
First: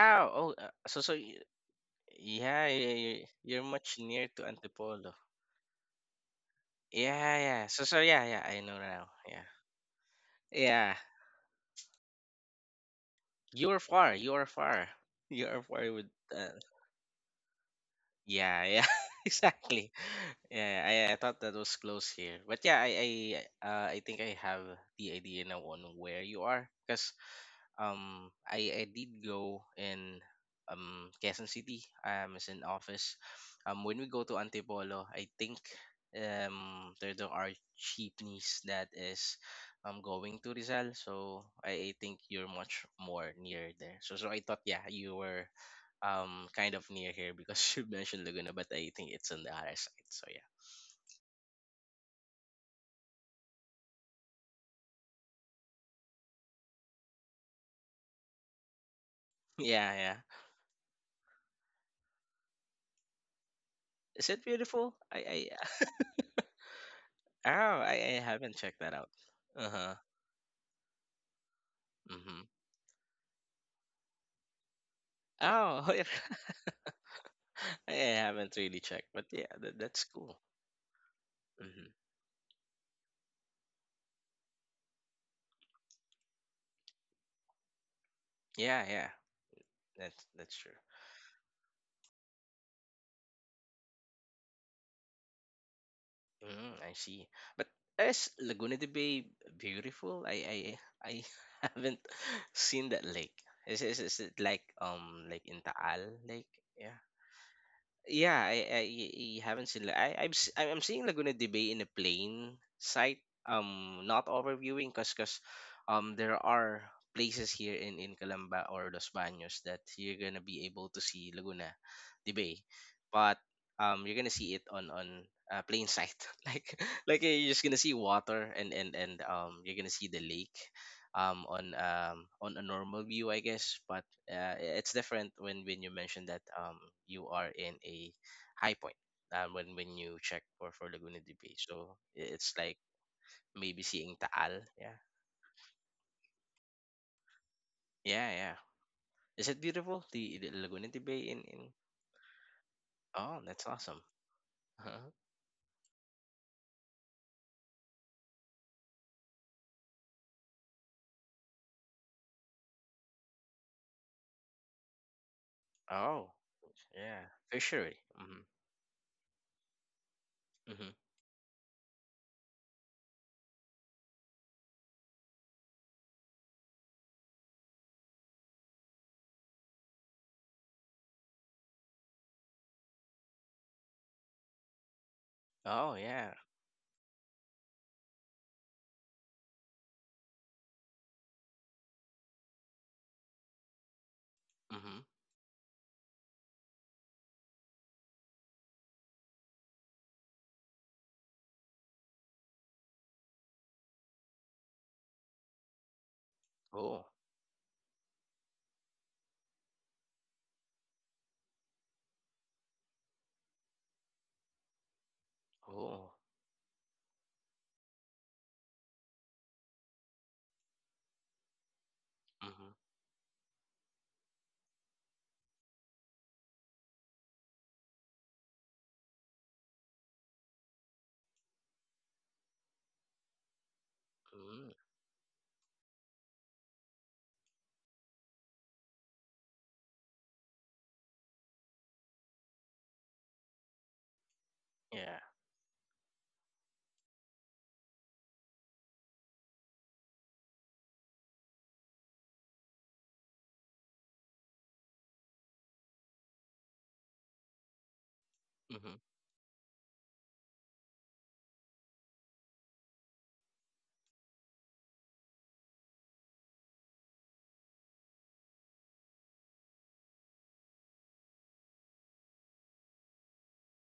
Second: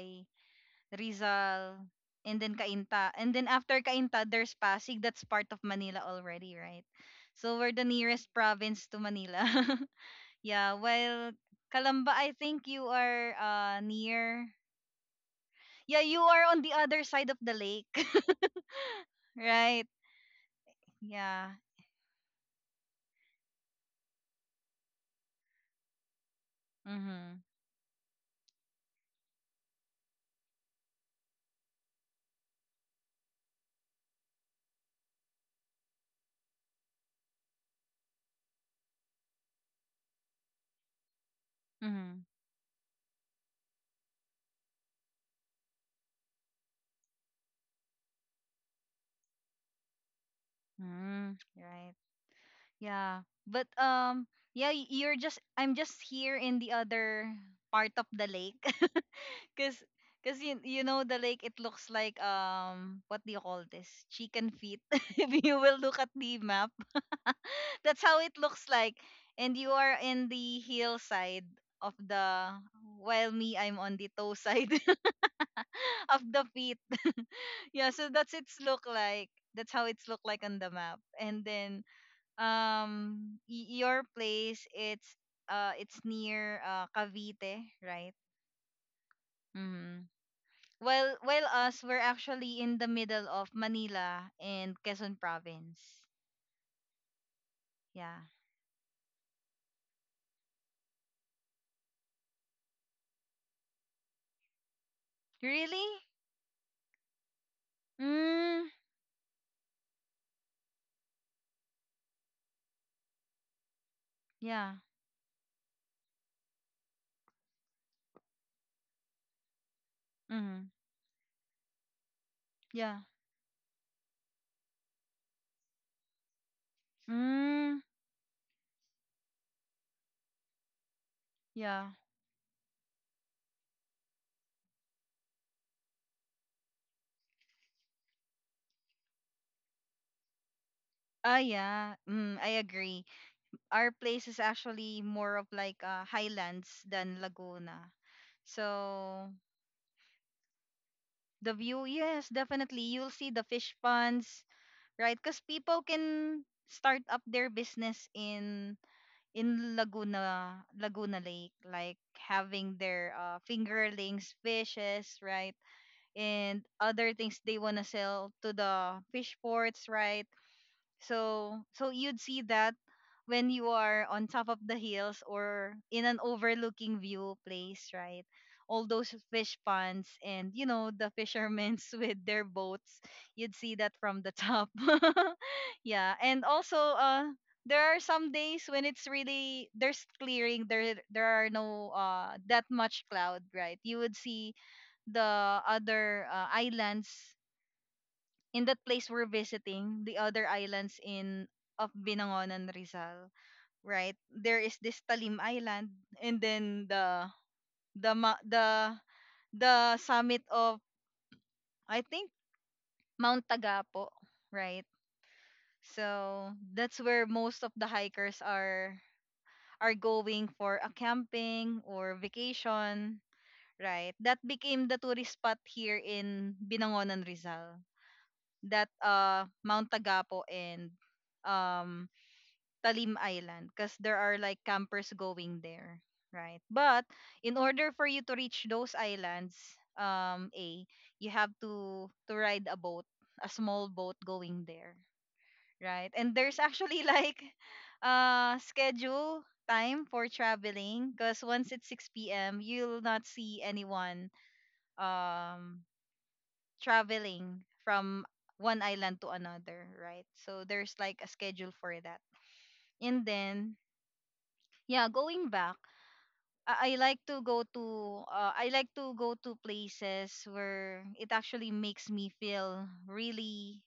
B: ow oh so so y-
A: Rizal, and then
B: yeah, yeah,
A: Kainta.
B: yeah,
A: And then
B: you're
A: after
B: much
A: Kainta,
B: near to
A: there's Pasig.
B: Antipolo.
A: That's part of Manila already, right?
B: Yeah,
A: So we're
B: yeah.
A: the
B: So, so
A: nearest
B: yeah, yeah, I know
A: province to
B: now.
A: Manila.
B: Yeah,
A: [laughs] Yeah.
B: yeah.
A: Well, Calamba, I think you are,
B: You are far. You are
A: near.
B: far. You are far
A: Yeah,
B: with.
A: you are on the other side of the lake, [laughs]
B: Yeah, yeah. [laughs]
A: right?
B: Exactly. Yeah, I thought
A: Yeah.
B: that was close here, but yeah, I think I have the idea now on where you are, because
A: Mm-hmm.
B: I did go in Quezon City. I is in office. When we go to Antipolo, I think there are jeepneys that is going to Rizal. So I think
A: Mm-hmm.
B: you're much more near there. So so I thought yeah, you were kind of near here because [laughs] you mentioned Laguna, but I think it's on the other side. So yeah.
A: Mm-hmm. Right. Yeah. But yeah, y- you're just I'm just here in the other part of the lake. [laughs]
B: [laughs]
A: Cause
B: Yeah, yeah.
A: Cause you know the lake it looks like what do you call this,
B: Is it
A: chicken feet,
B: beautiful?
A: [laughs]
B: I
A: if
B: I
A: you will look at the map.
B: [laughs]
A: [laughs]
B: oh,
A: That's
B: I
A: how it
B: haven't
A: looks
B: checked
A: like.
B: that out.
A: And you
B: Uh-huh.
A: are in the hillside of
B: Mm-hmm.
A: the, while me I'm on the toe side
B: Oh, [laughs] yeah.
A: [laughs] of the feet. [laughs] Yeah,
B: I
A: so
B: haven't really checked, but yeah,
A: that's
B: that,
A: how
B: that's
A: it's look
B: cool.
A: like on the map. And then
B: Hmm.
A: your place it's, it's near, Cavite, right?
B: Yeah, yeah,
A: Mm.
B: that's true.
A: While us we're actually in the middle of Manila and Quezon province.
B: Mm, I see. But
A: Yeah.
B: is Laguna de Bay beautiful? I [laughs] haven't seen that lake. Is it like in
A: Really?
B: Taal Lake? Yeah. Yeah,
A: Mm.
B: haven't seen. La- I, I'm s- I- I'm seeing Laguna de Bay in a plain sight. Not
A: Yeah.
B: overviewing, cause cause there are places here in Calamba or Los Baños that you're gonna be
A: Mm.
B: able to see Laguna de Bay,
A: Yeah.
B: but you're gonna see it on plain sight. [laughs] Like you're just gonna
A: Mm.
B: see water, and you're gonna see the lake,
A: Yeah.
B: on a normal view, I guess. But it's different when you mentioned that you are in a high point when you check for Laguna de
A: Ah
B: Bay.
A: yeah.
B: So
A: Mm,
B: it's
A: I
B: like
A: agree.
B: maybe
A: Our
B: seeing
A: place is
B: Taal. Yeah,
A: actually more of like, highlands than Laguna.
B: yeah, yeah.
A: So
B: Is it beautiful, the Laguna de Bay in
A: the
B: in?
A: view, yes, definitely. You'll see
B: Oh,
A: the
B: that's
A: fish
B: awesome. [laughs]
A: ponds,
B: Huh?
A: right? Because people can start up their business in Laguna, Laguna Lake, like having their, fingerlings, fishes, right,
B: Oh,
A: and other
B: yeah,
A: things they wanna
B: fishery.
A: sell
B: Mm-hmm.
A: to the fish ports, right?
B: Mm-hmm.
A: So so you'd see that when you are on top of the hills or in an overlooking view place, right? All those fish ponds, and you know the fishermen's [laughs] with their boats, you'd see that from the top. [laughs]
B: Oh
A: Yeah,
B: yeah.
A: and also there are some days when it's really, there's clearing, there are no that much cloud, right? You would see
B: Mm-hmm.
A: the other, islands in that place we're visiting, the other islands in of Binangonan, Rizal, right? There is this Talim Island, and then
B: Oh
A: the ma- the summit of, I think Mount Tagapo, right?
B: oh.
A: So that's where most of the hikers are going for a camping or
B: Mm-hmm.
A: vacation, right? That became the tourist spot here in Binangonan, Rizal. That Mount Tagapo and um Talim Island, because there are like
B: Mm.
A: campers going there, right? But in order for you to reach those islands, A, you have to ride a boat, a small boat going there,
B: Yeah.
A: right? And there's actually [laughs] like schedule time for traveling because once it's 6 p.m. you'll not see anyone um traveling from one
B: Mm-hmm.
A: island to another, right? So there's like a schedule for that. And then yeah, going back, I like to go to places where it actually makes me feel really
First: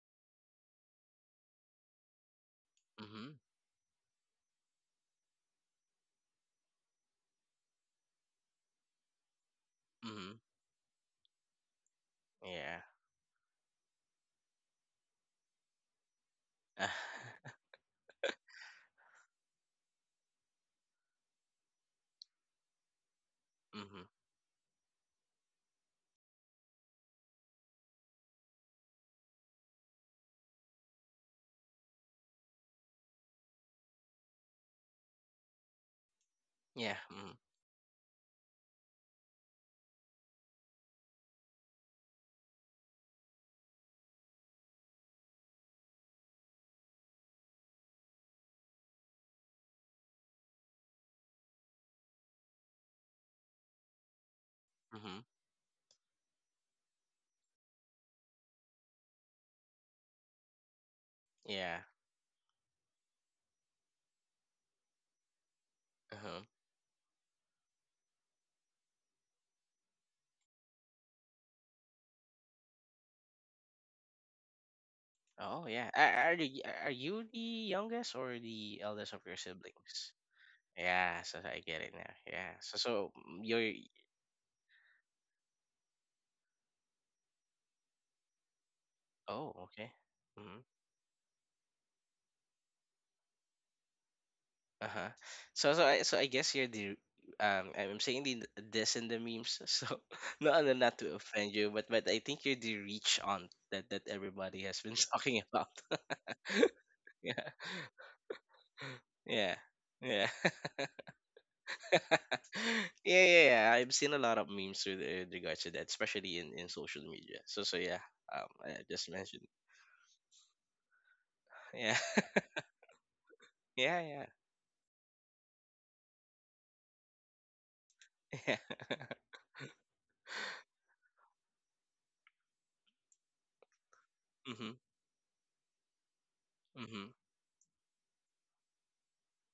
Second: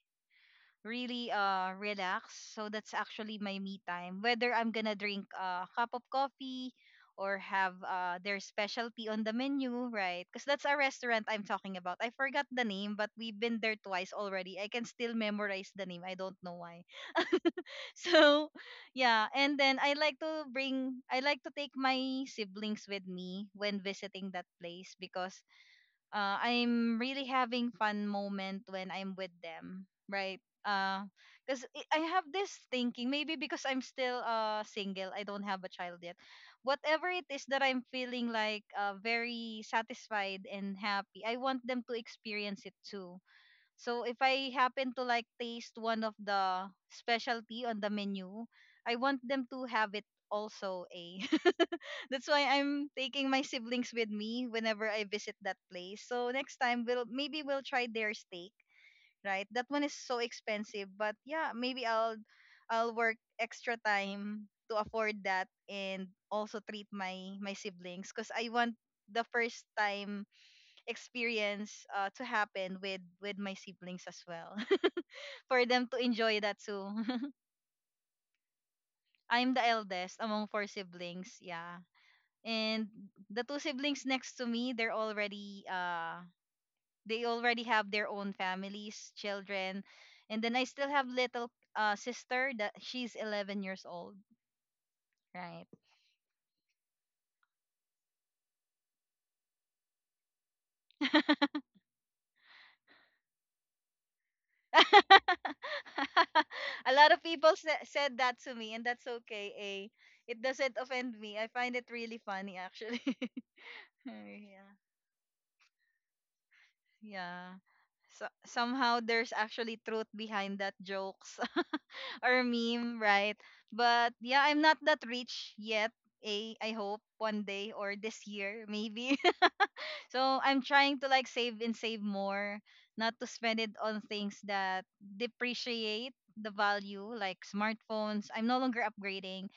A: really relaxed. So that's
B: Mm-hmm.
A: actually my me time, whether I'm gonna drink a cup of coffee or have their specialty on the menu, right?
B: Mm-hmm.
A: Because that's a restaurant I'm talking about. I forgot the
B: Yeah.
A: name, but we've been there twice already. I can still memorize the name. I don't know why.
B: [laughs]
A: So, [laughs] yeah, and then I like to take my siblings with me when
B: Mm-hmm.
A: visiting that place because I'm really having fun moment when I'm with them, right? Because I have this thinking, maybe because I'm still single, I don't have a child yet.
B: Yeah.
A: Whatever it
B: Mm-hmm.
A: is that I'm feeling like very satisfied and happy, I want them to experience it too. So if I happen to like taste one of the specialty on the menu, I want them to have it also, a. [laughs] That's why I'm taking my siblings with me whenever I
B: Mm-hmm.
A: visit that place. So next time, we'll maybe we'll try their steak, right? That one is so expensive, but yeah,
B: Yeah.
A: maybe I'll work extra time to afford that and
B: Uh-huh.
A: also treat my siblings because I want the first time experience to happen with my siblings as well. [laughs] for
B: Oh
A: them
B: yeah.
A: to enjoy
B: Are
A: that
B: you
A: too. [laughs]
B: the youngest or the eldest of your
A: I'm the
B: siblings?
A: eldest among four
B: Yeah,
A: siblings,
B: so I
A: yeah.
B: get it now. Yeah. So so
A: And the
B: mm,
A: two
B: you're
A: siblings next to me, they're already they already have their own families,
B: oh,
A: children.
B: okay.
A: And then
B: Hmm.
A: I still have little sister that she's 11 years old,
B: Uh-huh.
A: right?
B: So I guess you're the I'm saying this in the memes, [laughs] so not no, not to
A: [laughs]
B: offend you, but I think you're the rich aunt that everybody has been talking about.
A: A lot of
B: [laughs]
A: people
B: Yeah.
A: said that to me, and that's okay,
B: Yeah.
A: eh.
B: Yeah.
A: It doesn't
B: [laughs]
A: offend me. I find it really funny
B: [laughs]
A: actually.
B: Yeah, yeah, yeah. I've
A: [laughs]
B: seen a lot of
A: yeah.
B: memes with regards to that, especially in social media.
A: Yeah.
B: So, so yeah.
A: So,
B: I
A: somehow
B: just
A: there's
B: mentioned.
A: actually truth behind that jokes
B: Yeah,
A: [laughs] or
B: [laughs]
A: meme, right?
B: yeah,
A: But
B: yeah,
A: yeah, I'm not that rich yet. A, I hope one day or this
B: yeah.
A: year, maybe. So I'm trying to like save and save more, not to spend it on things
B: [laughs] Mhm,
A: that depreciate the value,
B: mhm.
A: like smartphones. I'm no longer upgrading.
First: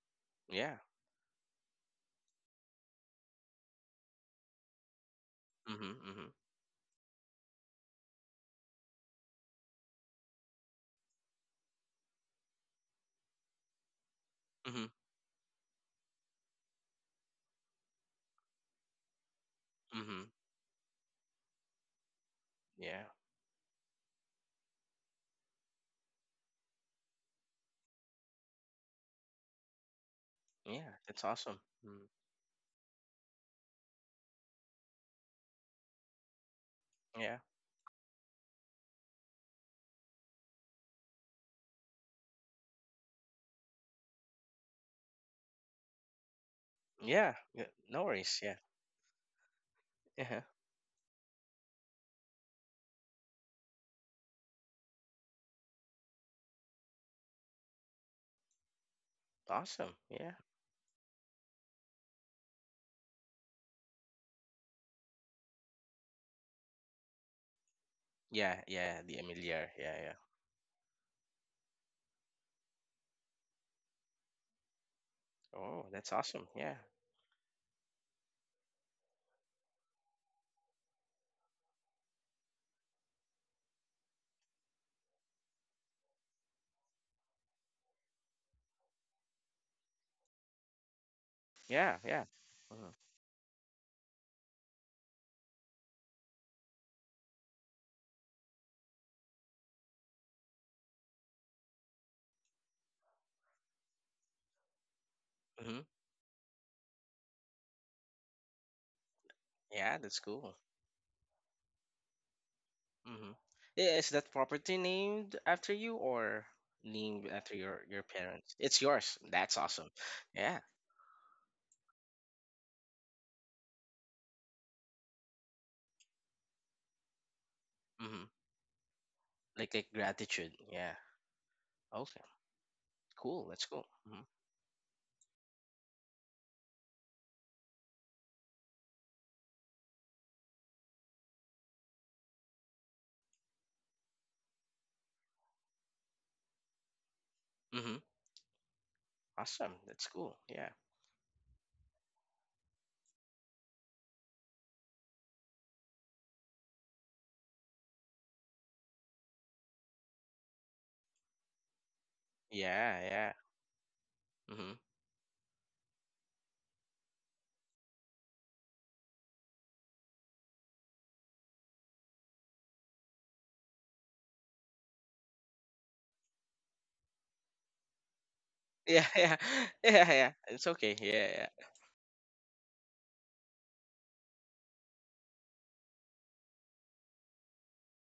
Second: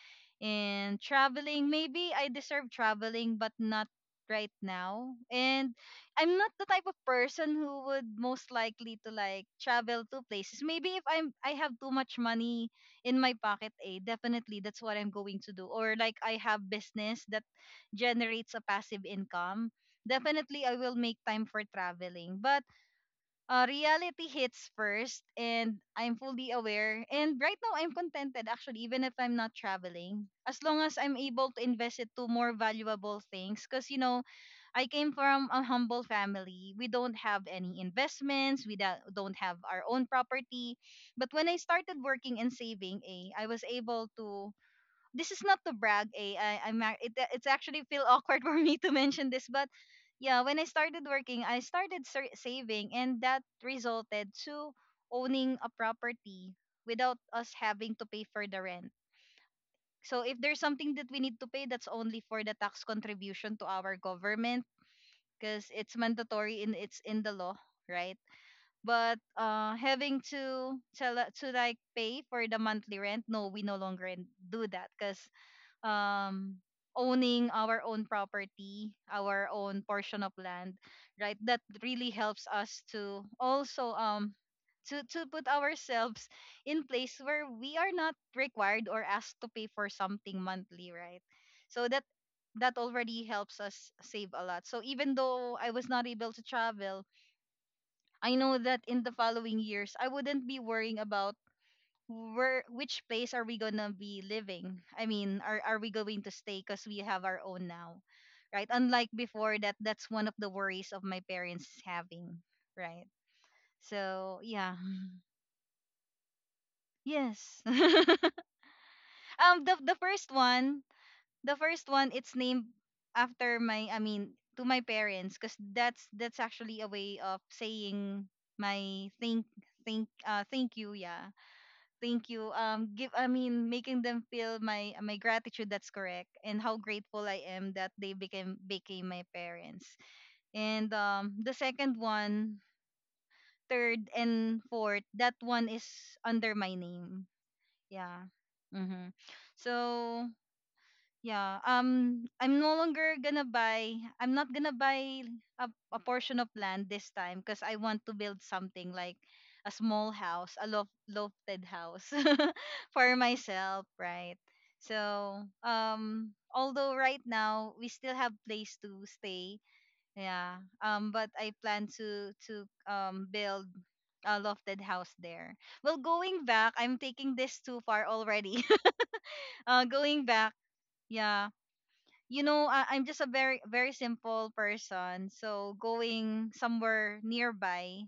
B: Yeah.
A: And traveling, maybe I deserve traveling, but not right now. And
B: Mhm, mhm,
A: I'm not the type of person who would most likely to like travel to places. Maybe if I have too much money in my pocket, eh, definitely that's
B: mhm,
A: what I'm going to do. Or like I have business that generates a passive income,
B: mhm.
A: definitely I will make time for traveling. But
B: Yeah,
A: reality hits first, and I'm fully aware. And right now, I'm contented actually, even if I'm not traveling, as long
B: yeah.
A: as I'm
B: That's
A: able
B: awesome.
A: to invest
B: Mm,
A: it to more valuable things. Because, you know, I came from a humble family. We don't
B: yeah,
A: have any investments, we don't have our own property. But when I started working and saving, eh, I was able to . This is not to brag. Eh? It,
B: yeah.
A: it's
B: Yeah,
A: actually
B: no
A: feel
B: worries.
A: awkward [laughs] for
B: Yeah,
A: me to mention this, but
B: yeah.
A: yeah, when I started working, I started saving, and that resulted to owning a property without us having to pay for the rent.
B: Awesome.
A: So
B: Yeah,
A: if there's something that we need to pay, that's only for the tax contribution to our government because it's mandatory in it's in the law, right?
B: yeah, yeah. The
A: But
B: Emiliar. Yeah, yeah.
A: having to tell to like pay for the monthly rent, no, we no longer do that because
B: Oh, that's awesome.
A: um
B: Yeah,
A: owning our own property, our own portion of land, right, that really helps us to also to put ourselves in place where we are not required or asked to pay for something monthly, right? So
B: yeah,
A: that
B: yeah.
A: that
B: Mhm.
A: already helps us save a lot. So even though I was not able to travel, I know that in the following years, I wouldn't be worrying about where . Which place are we gonna be living? I mean,
B: Mhm.
A: are we going to stay, because we have our own now, right? Unlike before, that
B: Yeah,
A: that's
B: that's
A: one of
B: cool.
A: the worries of my parents having, right?
B: Mhm. Is that
A: So
B: property
A: yeah,
B: named after you or named after
A: yes. [laughs]
B: your parents? It's yours. That's
A: Um,
B: awesome. Yeah.
A: the first one, it's named after my, I mean, to my parents, because that's actually a way of
B: Hmm.
A: saying my thank
B: Like
A: thank uh
B: gratitude.
A: thank
B: Yeah.
A: you, yeah,
B: Okay.
A: thank you. Give I
B: Cool. That's
A: mean
B: cool.
A: making
B: Hmm.
A: them feel my gratitude. That's correct, and how grateful I am that they became my parents. And the second one, third and fourth, that one is under my name.
B: Hmm.
A: Yeah. Mm-hmm.
B: Awesome. That's
A: So
B: cool. Yeah.
A: yeah. I'm no longer gonna buy. I'm not gonna buy a portion of land this time because I want to build something like a small house, a lofted house. [laughs]
B: Yeah.
A: For
B: Yeah.
A: myself, right?
B: Hmm.
A: So, although right now we still have place to stay, yeah. But I plan to build a lofted house there. Well, going back, I'm taking this too far already.
B: Yeah. [laughs] Yeah.
A: [laughs]
B: Yeah.
A: Going
B: Yeah.
A: back.
B: It's okay. Yeah.
A: Yeah,
B: Yeah.
A: you know, I'm just a very simple person. So going somewhere nearby,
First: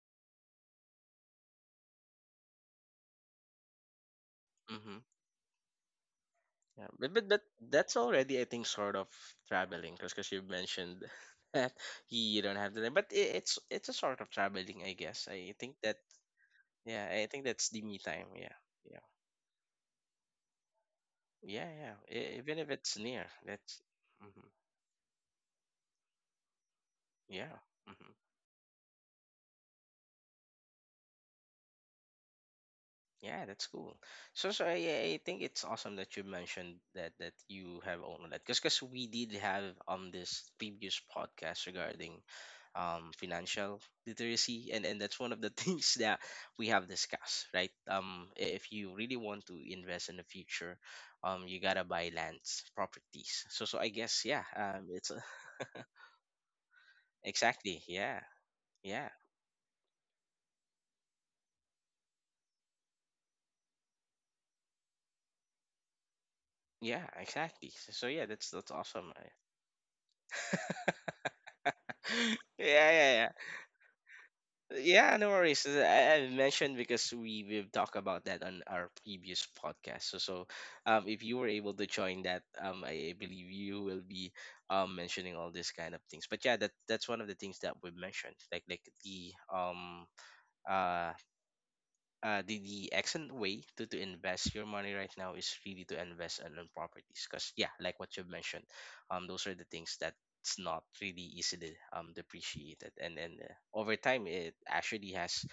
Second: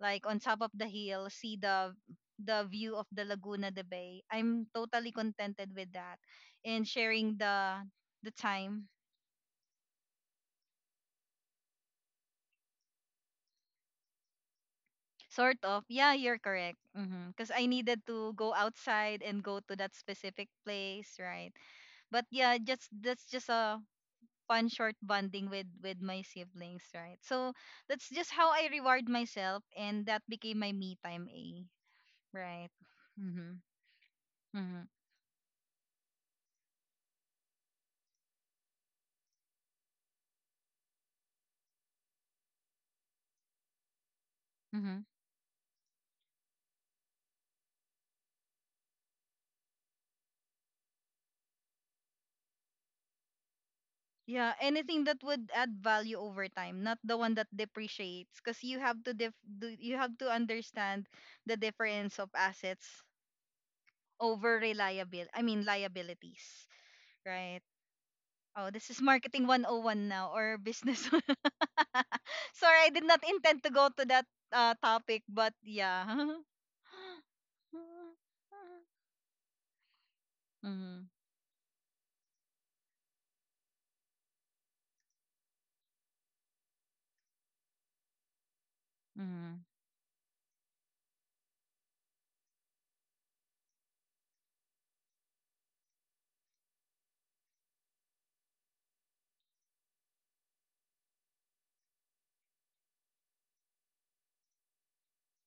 A: like on top of the hill, see the view of the Laguna de Bay. I'm
B: Hmm.
A: totally contented with that, and
B: Yeah. But, but
A: sharing
B: but that's
A: the
B: already, I think,
A: time.
B: sort of traveling, because you mentioned [laughs] that you don't have the name, but it's a sort of traveling, I guess. I
A: Sort
B: think
A: of,
B: that
A: yeah, you're correct.
B: Yeah, I think
A: Because
B: that's
A: I
B: the me
A: needed
B: time.
A: to
B: Yeah,
A: go
B: yeah,
A: outside and go to that specific place, right?
B: yeah, yeah.
A: But
B: Even
A: yeah,
B: if
A: just
B: it's near,
A: that's just
B: that's
A: a
B: hmm,
A: fun short bonding with my siblings, right?
B: yeah,
A: So
B: hmm,
A: that's just how I reward myself, and that became my me time, a right.
B: yeah,
A: Mm-hmm.
B: that's cool. So, so
A: Mm-hmm.
B: I, I think it's awesome that you mentioned that you have owned that because we did have this previous podcast regarding financial literacy, and
A: Hmm.
B: that's one of the [laughs] things that we have discussed, right? If you really want to invest in the future, you gotta buy lands, properties. So I guess, yeah,
A: Yeah, anything
B: it's. A.
A: that would add
B: [laughs]
A: value over time, not the one that
B: Exactly. Yeah.
A: depreciates, because you have
B: Yeah.
A: to you have to understand the difference of assets over reliable. I mean liabilities,
B: Yeah.
A: right?
B: Exactly. So yeah, that's
A: Oh, this is
B: awesome.
A: marketing 101 now or business. [laughs] [laughs]
B: [laughs] Yeah.
A: Sorry, I did
B: Yeah.
A: not
B: Yeah.
A: intend to go to that
B: Yeah.
A: topic,
B: No
A: but
B: worries. Uh,
A: yeah.
B: I, I
A: [laughs]
B: mentioned because we've talked about that on our previous podcast. So,
A: Mm-hmm.
B: if you were able to join that, I believe you will be mentioning all these kind of things. But yeah, that's one of the things that we mentioned. Like the
A: Mm-hmm.
B: uh the excellent way to invest your money right now is really to invest on properties, because yeah, like what you mentioned, those are the things that's not really easily depreciated, and then over time it actually has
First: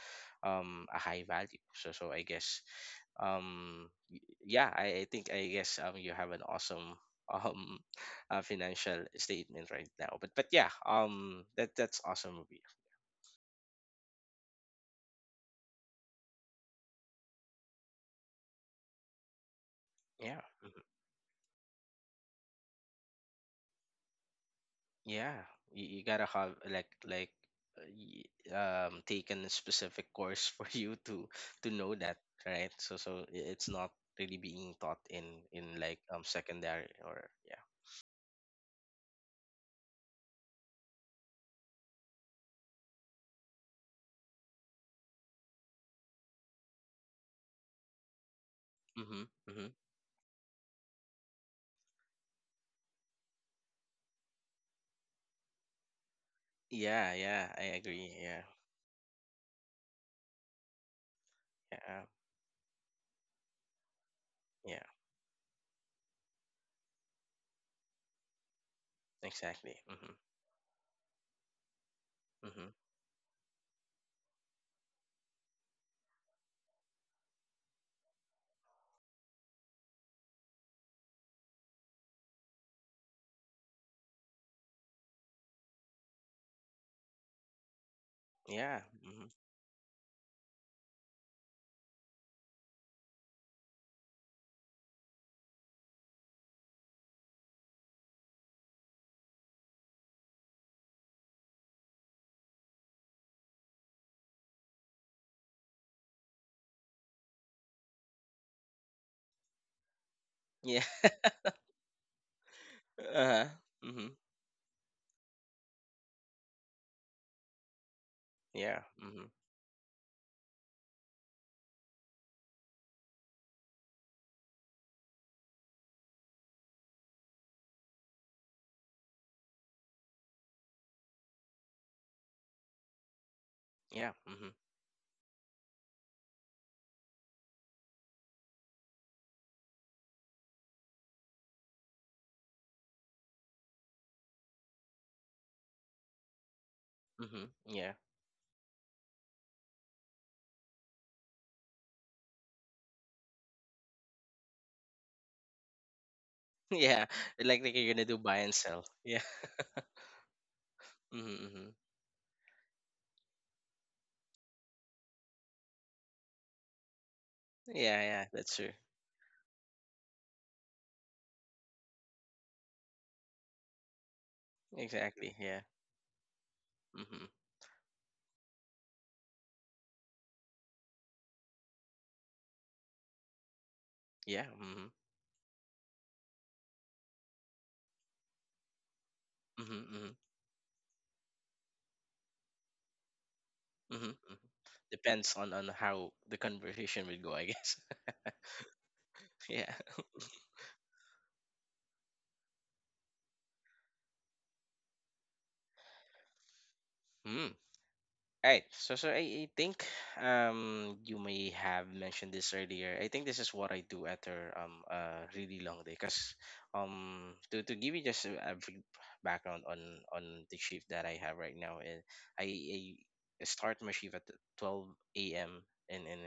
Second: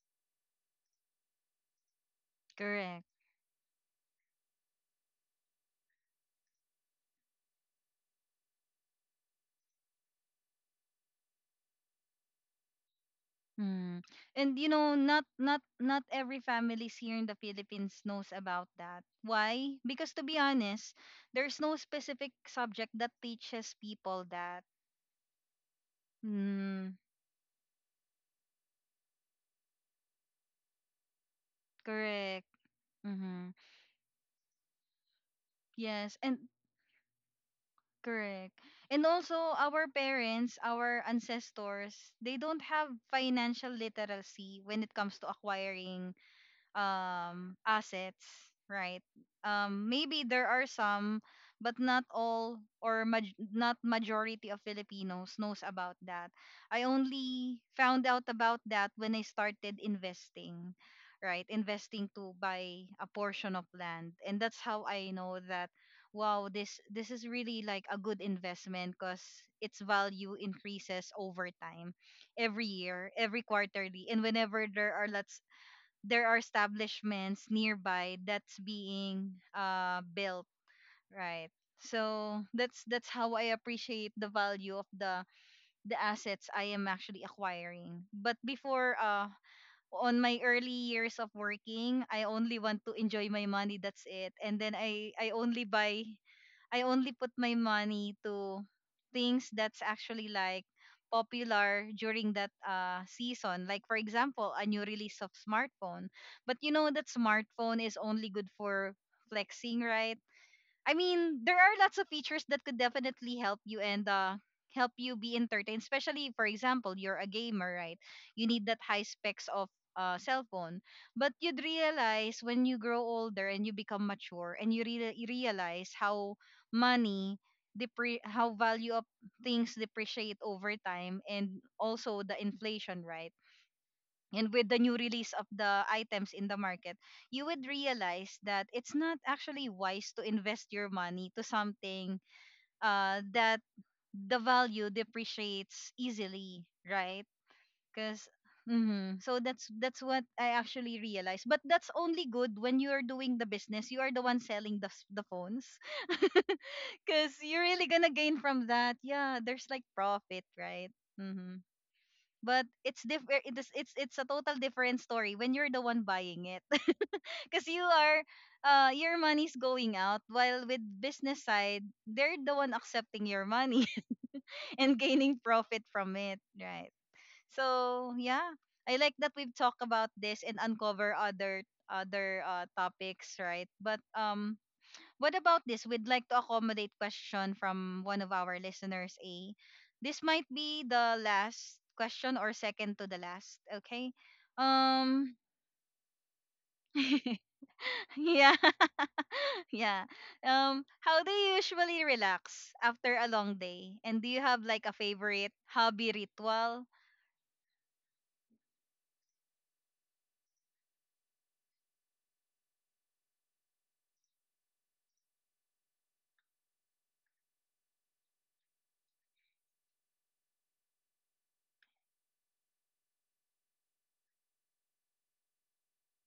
B: a high value. So I guess,
A: Correct.
B: um y- yeah, I think, I guess, you have an awesome [laughs] um financial statement right now, but yeah, that's awesome of
A: Mm. And you know, not every families here in the Philippines knows about that. Why? Because to be
B: yeah. Mm-hmm.
A: honest, there's no specific subject that teaches people that.
B: Yeah, you gotta have like
A: Mm.
B: like uh, y- um taken a specific course [laughs] for you to know that,
A: Correct.
B: right? So
A: Mm-hmm.
B: it's not really being taught in like
A: Yes, and
B: secondary or yeah.
A: correct. And also our parents, our ancestors, they don't have financial literacy when it comes to acquiring assets, right?
B: Mm-hmm. Mm-hmm.
A: Um, maybe there are some, but not all or not majority of Filipinos knows about that. I
B: Yeah, yeah,
A: only
B: I
A: found
B: agree.
A: out
B: Yeah,
A: about that when I started investing, right,
B: yeah,
A: investing to buy a portion of land, and that's
B: yeah,
A: how I know that wow, this is really like a good investment, cuz
B: exactly.
A: its
B: Mm-hmm.
A: value increases over time, every
B: Mm-hmm.
A: year, every quarterly, and whenever there are lots, there are establishments nearby that's being built, right? So that's how I appreciate the value of the assets I am actually acquiring. But
B: Yeah.
A: before
B: Mm-hmm.
A: on my early years of working, I only want to enjoy my money, that's it. And then I only buy I only put my money to things that's actually like popular during that season. Like for example, a new release of smartphone. But you know that smartphone is only good for flexing, right?
B: Yeah.
A: I
B: [laughs]
A: mean, there are lots of features that could definitely
B: Uh-huh.
A: help you
B: Mm-hmm.
A: and help you be entertained. Especially for example, you're a gamer, right? You need that
B: Yeah.
A: high
B: Mm-hmm.
A: specs of cell phone. But you'd realize when you grow older and you become mature and you realize how money depre how value of things depreciate over time, and also the inflation, right?
B: Yeah. Mm-hmm.
A: And with the new release of the items in the market, you would realize that it's not actually wise to invest your money to something that the value depreciates easily, right?
B: Mm-hmm. Yeah.
A: Because mm-hmm. So that's what I actually realized. But that's only good when you are doing the business. You are the one selling the the phones. [laughs]
B: [laughs] Yeah.
A: Because you're
B: Like
A: really
B: you're gonna
A: gonna
B: do
A: gain
B: buy and
A: from
B: sell.
A: that.
B: Yeah.
A: Yeah,
B: [laughs]
A: there's like profit, right?
B: Mm-hmm.
A: Mm-hmm.
B: Mm-hmm.
A: But it's different. It's a total different story when you're the one buying it. Because you
B: Yeah,
A: are
B: yeah, that's true.
A: your money's going out, while with business side, they're the one accepting your money [laughs] and
B: Exactly.
A: gaining
B: Yeah.
A: profit from it, right?
B: Hmm.
A: So yeah, I like that we've talked about this and uncover other topics, right? But
B: Yeah.
A: um,
B: Hmm.
A: what about this, we'd like to accommodate question from one of our listeners, a,
B: Hmm.
A: this might be the last question or second to the last,
B: Hmm.
A: okay?
B: Hmm. Depends
A: Um,
B: on how the conversation will go,
A: [laughs]
B: I guess.
A: yeah.
B: [laughs] Yeah.
A: Yeah. How do you usually relax after a long day? And do you have like a favorite hobby ritual?
B: Mm. Right. So I think you may have mentioned this earlier. I think this is what I do after a really long day. Cause to give you just a brief background on the shift that I have right now, and I start my shift at 12 a.m. in in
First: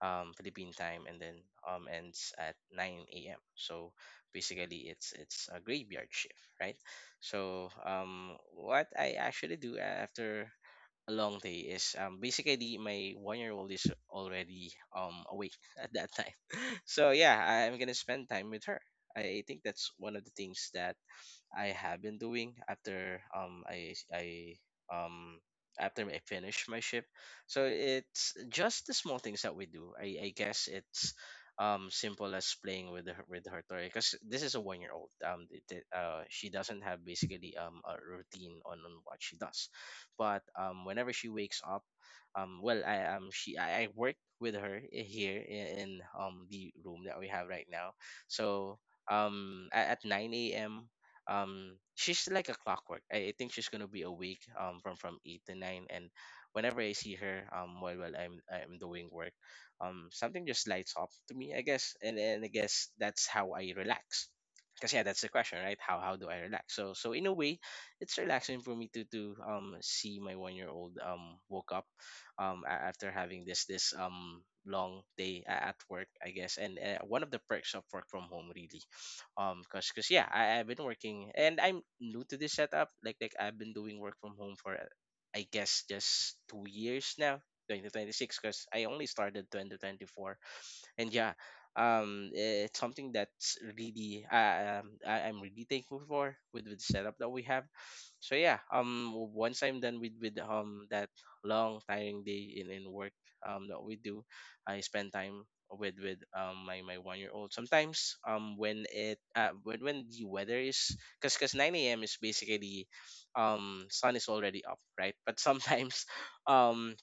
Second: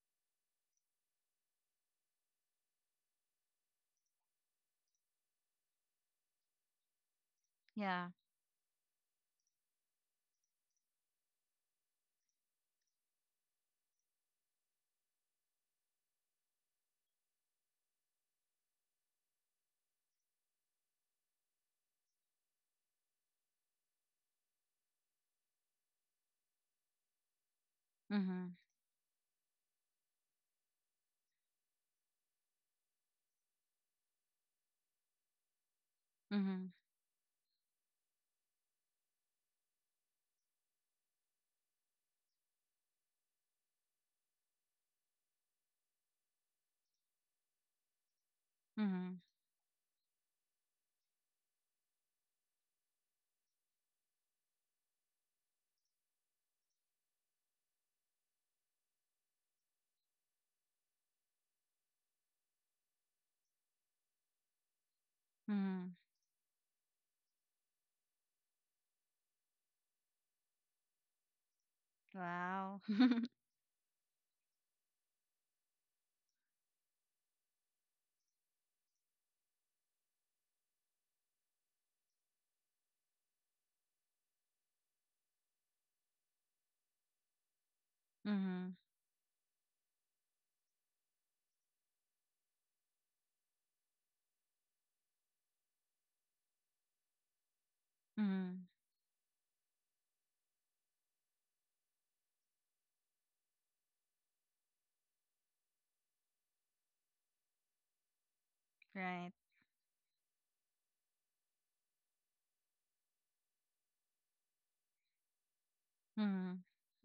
B: um Philippine time, and then ends at nine a.m. So basically, it's a graveyard shift, right? So
A: Yeah.
B: what I actually do after a long day is basically my 1-year old is already awake [laughs] at that time [laughs] so yeah, I'm gonna spend time with her. I think that's one of the things that I have been doing um after I finish my shift. So it's
A: Mhm.
B: just the small things that we do. I guess it's simple as playing with her toy, because this is a 1-year old. She
A: Mhm.
B: doesn't have basically a routine on what she does, but whenever she wakes up, well, I work with her here in the room that we have right now. So
A: Mhm.
B: at 9 a.m, she's like a clockwork. I think she's gonna be awake from 8 to 9, and whenever I see her while I'm doing work, something just lights up to me, I guess. And I guess that's how I relax, because yeah, that's the question, right?
A: Mhm.
B: How do I relax? So in a way, it's relaxing for me to see my 1-year old woke up
A: Wow.
B: after
A: [laughs]
B: having this long day at work, I guess. And one of the perks of work from home, really. Cause yeah, I've been working and I'm new to this setup. Like I've been doing work from home for I guess just 2 years now, 2026, because
A: Mhm.
B: I only started 2024. And yeah, it's something that's really I'm really thankful for, with the setup that we have. So yeah,
A: Mhm.
B: once I'm done with that long tiring day in work that we do, I spend time with my 1-year old. Sometimes when it
A: Right.
B: when the weather is... because 9 a.m is basically, sun is already up, right? But sometimes [laughs]
A: Mhm.
B: um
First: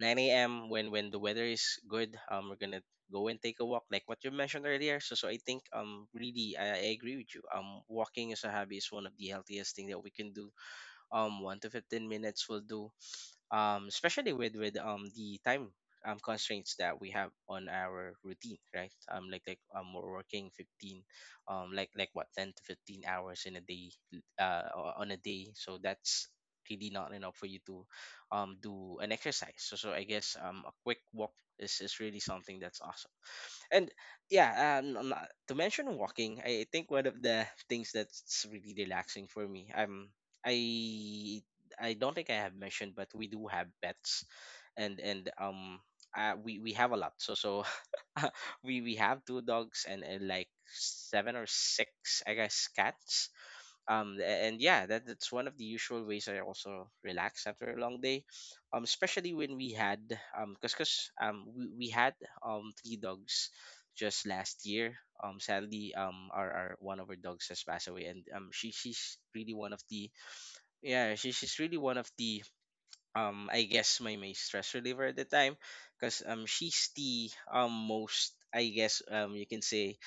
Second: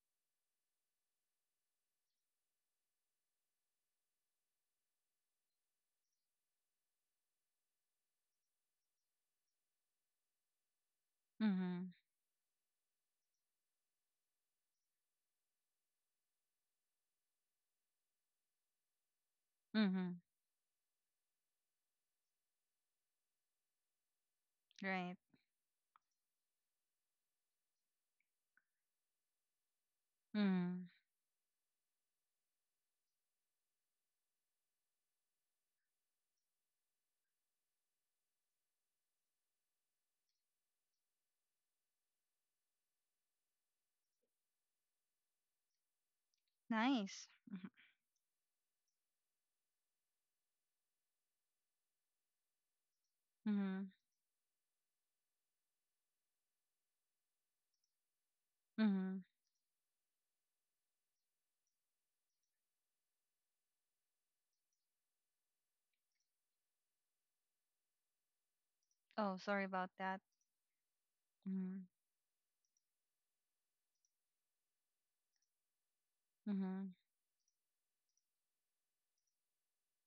B: 9 a.m. when the weather is good, we're gonna go and take a walk, like what you mentioned earlier. So I think, really, I agree with you. Walking as a hobby is one of the healthiest thing that we can do. One to
A: Mhm.
B: 15 minutes will do, especially with with the time constraints that we have on our routine, right? Like we're
A: Mhm.
B: working 15, like what, 10 to 15 hours in a day, on
A: Right.
B: a day. So that's really not enough for you to do an exercise. So I guess a
A: Mhm.
B: quick walk is really something that's awesome. And yeah, I'm not- to mention walking, I think one of the things that's really relaxing for me. I I don't think I have mentioned, but we do have pets, and we have a lot.
A: Nice.
B: So [laughs] we have two dogs and, like seven or six, I guess, cats.
A: Mhm.
B: And yeah, that's one of the usual ways I also relax after a long day.
A: Mhm.
B: Especially when we had, cause we had three dogs just last year. Sadly, our one of our dogs has passed away, and she's
A: Oh,
B: really
A: sorry
B: one of
A: about
B: the
A: that.
B: yeah, she's really
A: Mhm.
B: one of the, I guess, my stress reliever at the time, because she's
A: Mhm.
B: the, most, I guess, you can say,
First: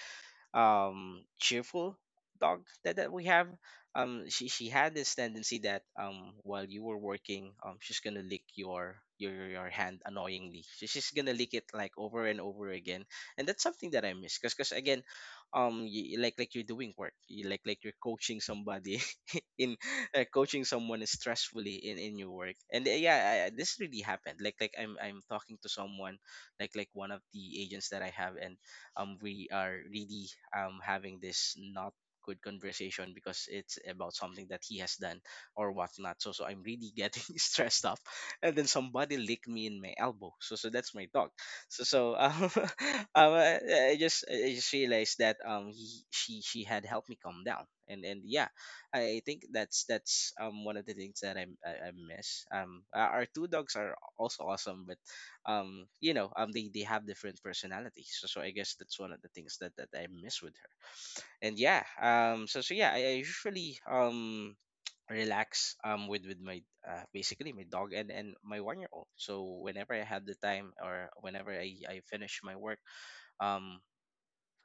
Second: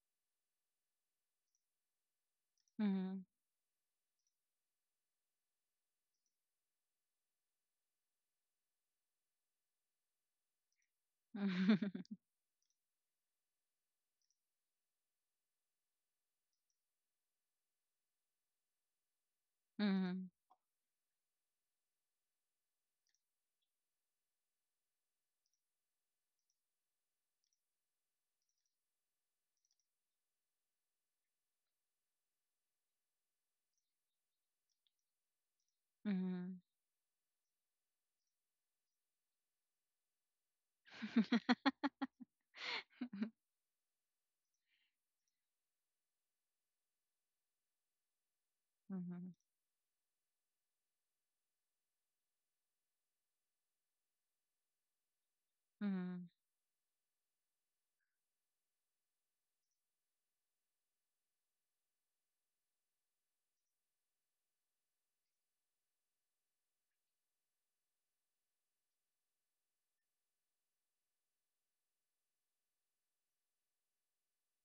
B: cheerful dog that we
A: Mhm.
B: have. She had this tendency that, while you were working, she's gonna lick your hand annoyingly. She's gonna lick it like
A: [laughs]
B: over and over again, and that's something that I miss, because again, you, like you're doing work, you, like you're coaching somebody in [laughs]
A: Mhm.
B: coaching someone stressfully in your work. And yeah, this really happened. Like I'm talking to someone, like one of the agents that I have, and we are really, having this not good conversation because it's about something that he has done or whatnot. So
A: Mhm.
B: I'm really getting [laughs] stressed up, and then somebody licked me in my elbow, so that's my dog.
A: [laughs]
B: So, [laughs] um I, I just realized that he she had helped me calm down. And yeah, I
A: Mhm.
B: think that's, that's one of the things that I miss. Our two dogs are also awesome, but um, you
A: Mhm.
B: know, um, they, they have different personalities. So I guess that's one of the things that I miss with her. And yeah, so yeah, I usually relax with my, basically my dog and my 1-year old. So whenever I have the time or whenever I finish my work, um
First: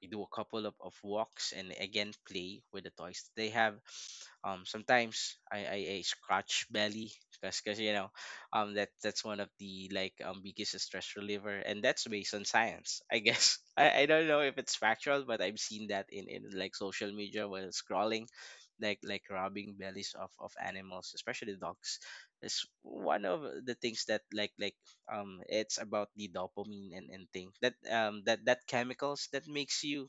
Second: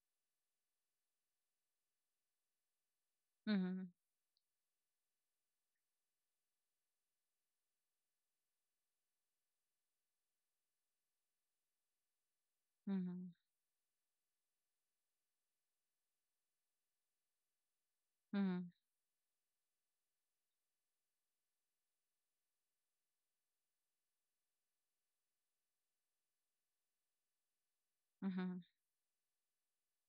B: we do a couple of walks and again play with the toys they have.
A: Mhm.
B: Sometimes I scratch belly because that's one of the like biggest stress reliever, and that's based on science, I
A: Mhm.
B: guess. [laughs] I don't know if it's factual, but I've seen that in like social media while scrolling,
A: Mhm. Mhm.
B: like rubbing bellies of animals, especially dogs, is one of the things that it's about the dopamine and thing that
A: Mhm. [laughs]
B: chemicals that makes you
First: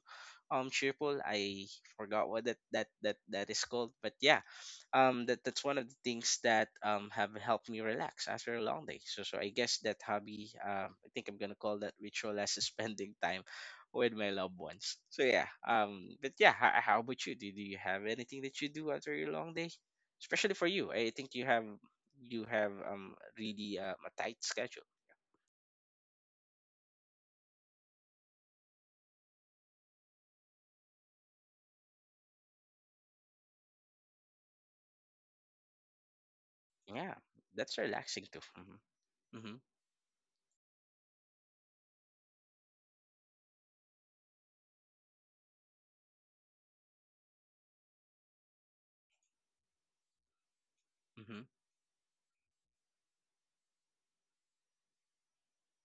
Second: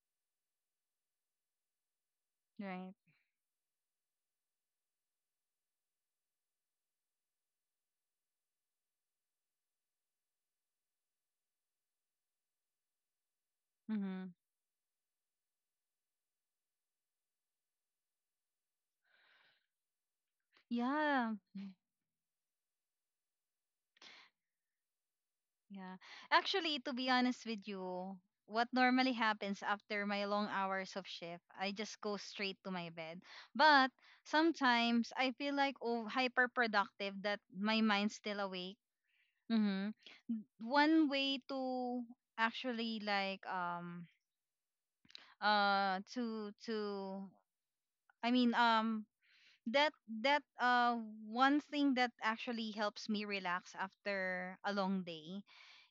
B: cheerful. I forgot what that that
A: Right.
B: that that is called, but yeah. That's one of the things that have helped me relax after a long day. So so I guess that hobby, I think I'm gonna call that ritual as [laughs] spending time with
A: Mm-hmm.
B: my loved ones. So yeah, but yeah, how about you, do you have anything that you do after your long day? Especially for you, I think
A: Yeah.
B: you have really a tight schedule.
A: Yeah. Actually, to be honest with you, what normally happens after my long hours of shift, I just go straight to my bed. But sometimes I feel like oh, hyper
B: Yeah,
A: productive that
B: that's
A: my mind's
B: relaxing too.
A: still awake.
B: Mhm. Mhm.
A: Mm-hmm. One way to actually like to I mean that that
B: Mhm.
A: one thing that actually helps me relax after a long day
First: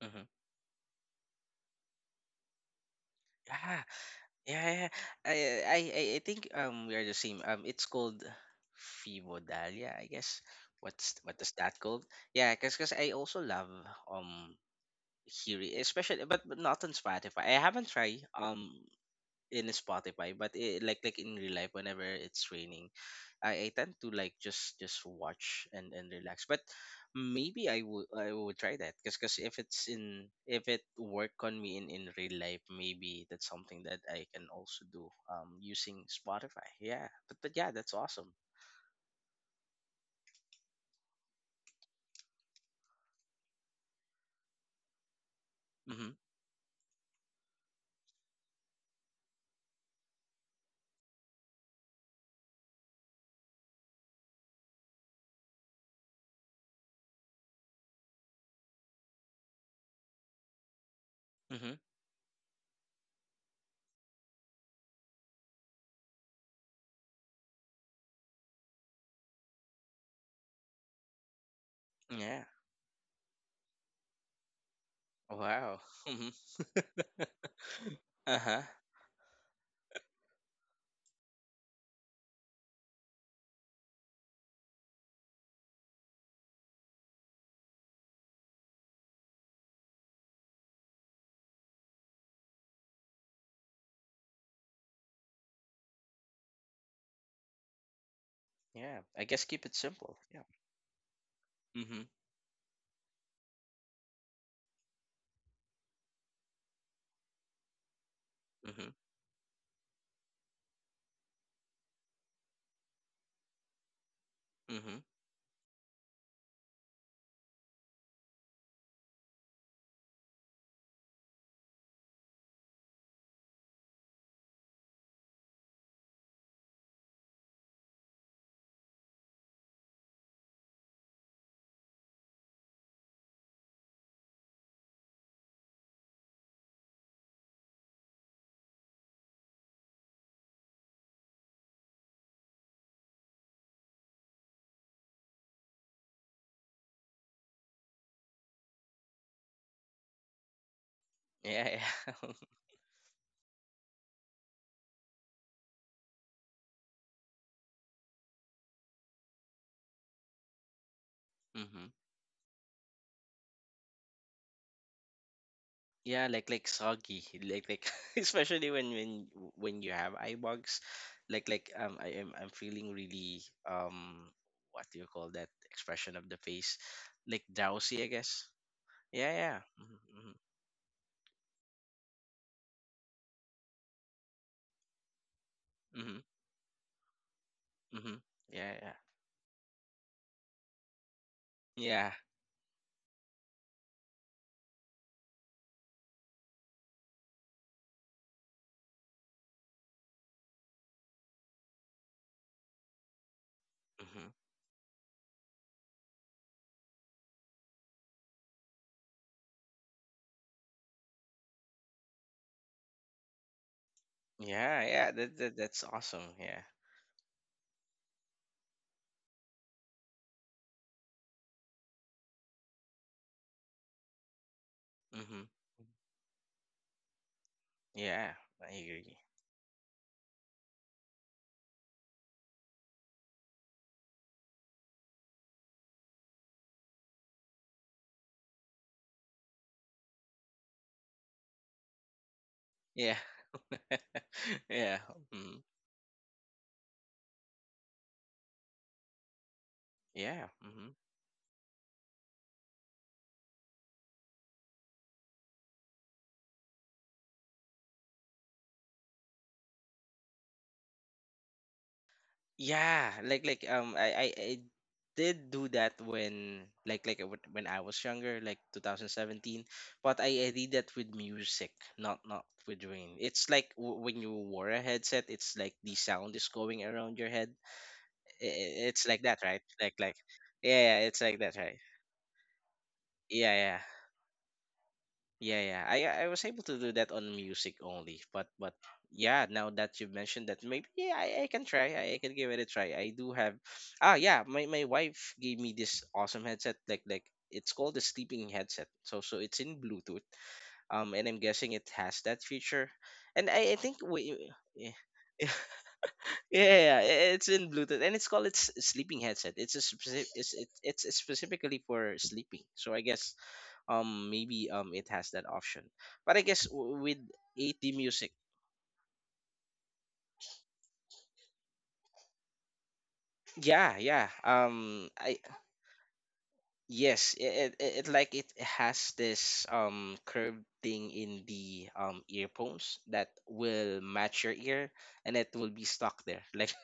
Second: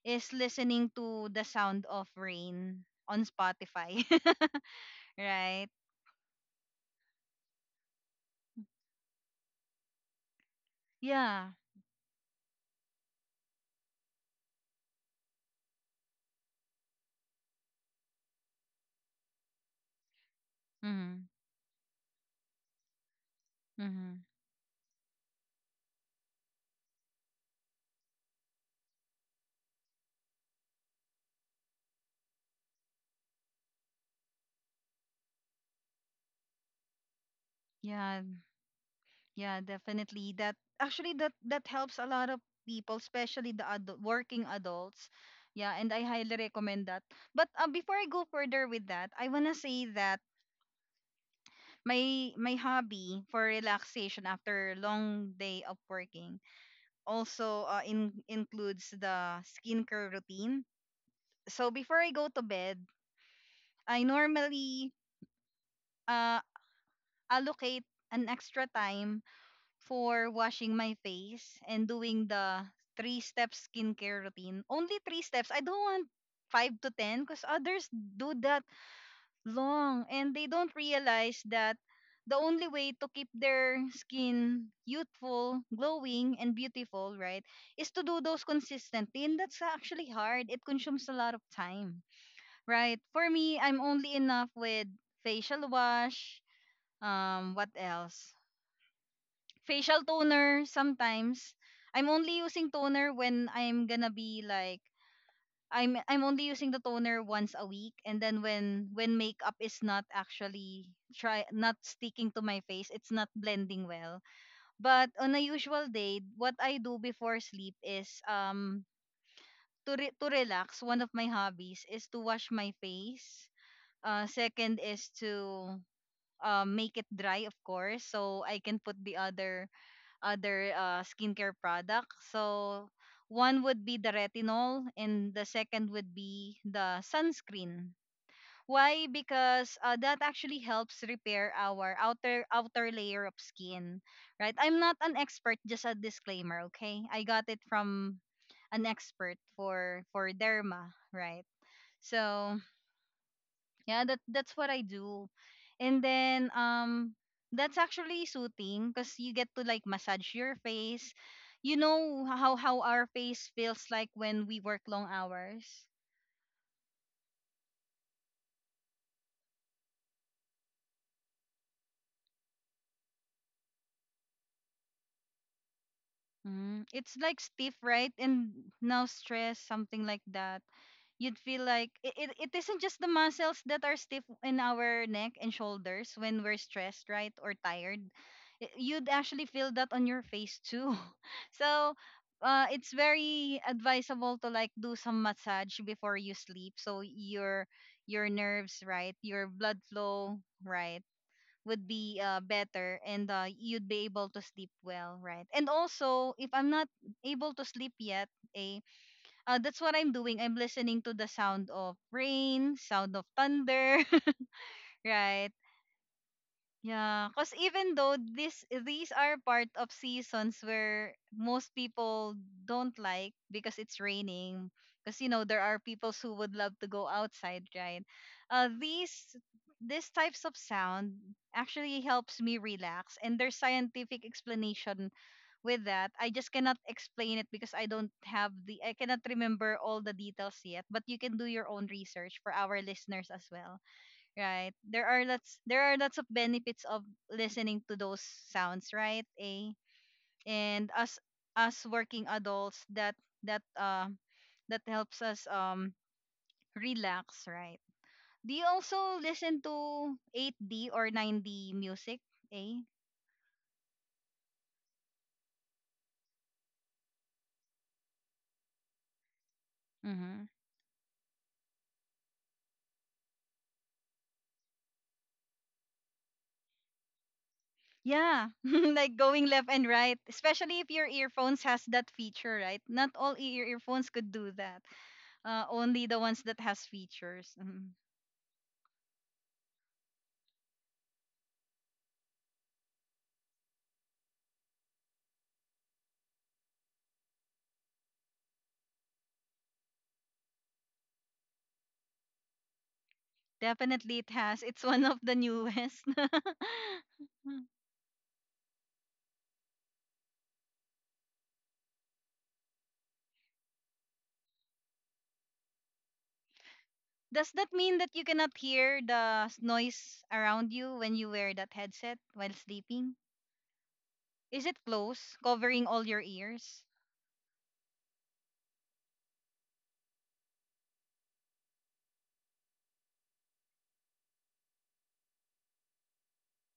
B: Mhm.
A: is listening to the sound of rain on
B: Yeah.
A: Spotify. [laughs]
B: Yeah. Yeah. I. I.
A: Right?
B: I I think we are the same. It's called Fibodalia, I guess. What is
A: Yeah.
B: that called? Yeah, cause, 'cause I also love um hearing, especially but not on Spotify. I haven't tried in Spotify, but it, like
A: Mm-hmm.
B: in real life, whenever it's raining, I tend to
A: Mm-hmm.
B: like just watch and relax. But maybe I would try that, because if it's in if it work on me in real life, maybe that's something that I can also do using Spotify. Yeah, but yeah, that's
A: Yeah.
B: awesome.
A: Yeah, definitely. That actually that helps a lot of people, especially the adult, working adults. Yeah, and I
B: Mm-hmm.
A: highly recommend that. But before I go further with that, I wanna say that my hobby for relaxation after a long day of working also includes the skincare routine,
B: Mm-hmm.
A: so before I go to bed, I normally uh, allocate an extra time for washing my face and doing
B: Yeah.
A: the three step skincare routine. Only three steps. I
B: Wow.
A: don't want
B: [laughs] Mm-hmm.
A: 5 to 10, because others
B: Uh
A: do
B: huh.
A: that long and they don't realize that the only way to keep their skin youthful, glowing, and beautiful, right, is to do those consistently. And that's actually hard. It consumes a lot of time, right? For me, I'm only enough with facial wash. What else?
B: Yeah. I guess keep it
A: Facial
B: simple. Yeah.
A: toner sometimes.
B: Mm-hmm.
A: I'm only using toner when I'm gonna be like I'm only using the toner once a week, and then
B: Mm-hmm.
A: when makeup is not actually try not sticking to my face, it's not blending well.
B: Mm-hmm.
A: But on a usual day, what I do before sleep is to relax, one of my hobbies is to wash my face. Second is to make it dry, of course, so I can put the other skincare product. So one would be the retinol and the second would be the sunscreen. Why? Because that actually helps repair our outer layer of skin, right? I'm not an expert, just a disclaimer, okay? I got it from an expert for derma, right?
B: Yeah. Yeah.
A: So yeah, that's what I do. And then that's actually soothing because you get to like massage your face.
B: [laughs]
A: You
B: Mm-hmm.
A: know how our face feels like when we work long hours.
B: Yeah, like soggy, like [laughs] especially when you have eye bugs, like I'm feeling really um what do you call that expression of the face,
A: Mm, it's
B: like
A: like stiff,
B: drowsy, I
A: right?
B: guess.
A: And now
B: Yeah, yeah.
A: stress, something like
B: Mm-hmm,
A: that. You'd feel like it isn't just the muscles that are stiff in our neck and
B: mm-hmm, mm-hmm.
A: shoulders when we're stressed, right? Or tired.
B: Mm-hmm. Yeah, yeah,
A: You'd actually feel that on your face too. [laughs] So,
B: yeah.
A: it's very advisable to like do some massage before you sleep so your nerves, right? Your blood flow, right? would be better, and you'd be
B: Mm-hmm.
A: able to sleep well, right? And also, if I'm not able to sleep yet, eh, that's what I'm doing. I'm listening to the sound of rain, sound of thunder.
B: Yeah, yeah.
A: [laughs]
B: That, that
A: Right?
B: that's awesome. Yeah.
A: Yeah, because even though this these are part of seasons where most people don't like because it's raining, because you
B: Mm-hmm.
A: know there are people who would love to go outside, right?
B: Yeah, I
A: Uh,
B: agree.
A: these these types of sound actually helps me relax, and there's scientific explanation with that. I just cannot explain it because I don't have the I cannot remember all the details yet. But you can do your own research for our
B: Yeah,
A: listeners as well,
B: [laughs]
A: right?
B: yeah. Mm-hmm.
A: There are lots of benefits of listening to those sounds, right? A
B: Yeah. Mm-hmm.
A: and us working adults that that um helps us relax, right? Do you also listen to 8D or 9D music? A
B: Yeah, like I did do that when like w- when I was younger, like 2017, but I
A: Mm-hmm.
B: did that with music, not not with rain. It's like w- when you wore a headset, it's like the sound is going around your head.
A: Yeah, [laughs]
B: It's
A: like
B: like that,
A: going
B: right?
A: left and
B: Like
A: right, especially if
B: yeah, yeah,
A: your
B: it's like that,
A: earphones
B: right?
A: has that feature, right? Not all
B: Yeah, yeah.
A: earphones could do that.
B: Yeah, yeah.
A: Only the
B: I was
A: ones
B: able
A: that
B: to do
A: has
B: that on
A: features.
B: music
A: Mhm.
B: only, but yeah, now that you've mentioned that, maybe yeah, I can try. I can give it a try. I do have. Ah, yeah. My wife gave me this awesome headset. Like it's called the sleeping headset. So so it's in Bluetooth. And I'm guessing it has that feature. And I think
A: Definitely
B: we.
A: it has. It's
B: Yeah.
A: one of the
B: [laughs]
A: newest. [laughs]
B: Yeah, it's in Bluetooth, and it's called its sleeping headset. It's a specific, it's it's specifically for sleeping. So I guess maybe it has that option, but I guess with
A: Does
B: at
A: that mean that you
B: music
A: cannot hear the noise around you when you wear that headset while sleeping?
B: yeah yeah
A: Is it
B: I
A: close, covering all your ears?
B: yes, it like it has this curved thing in the earphones that will match your ear, and it will be stuck there [laughs]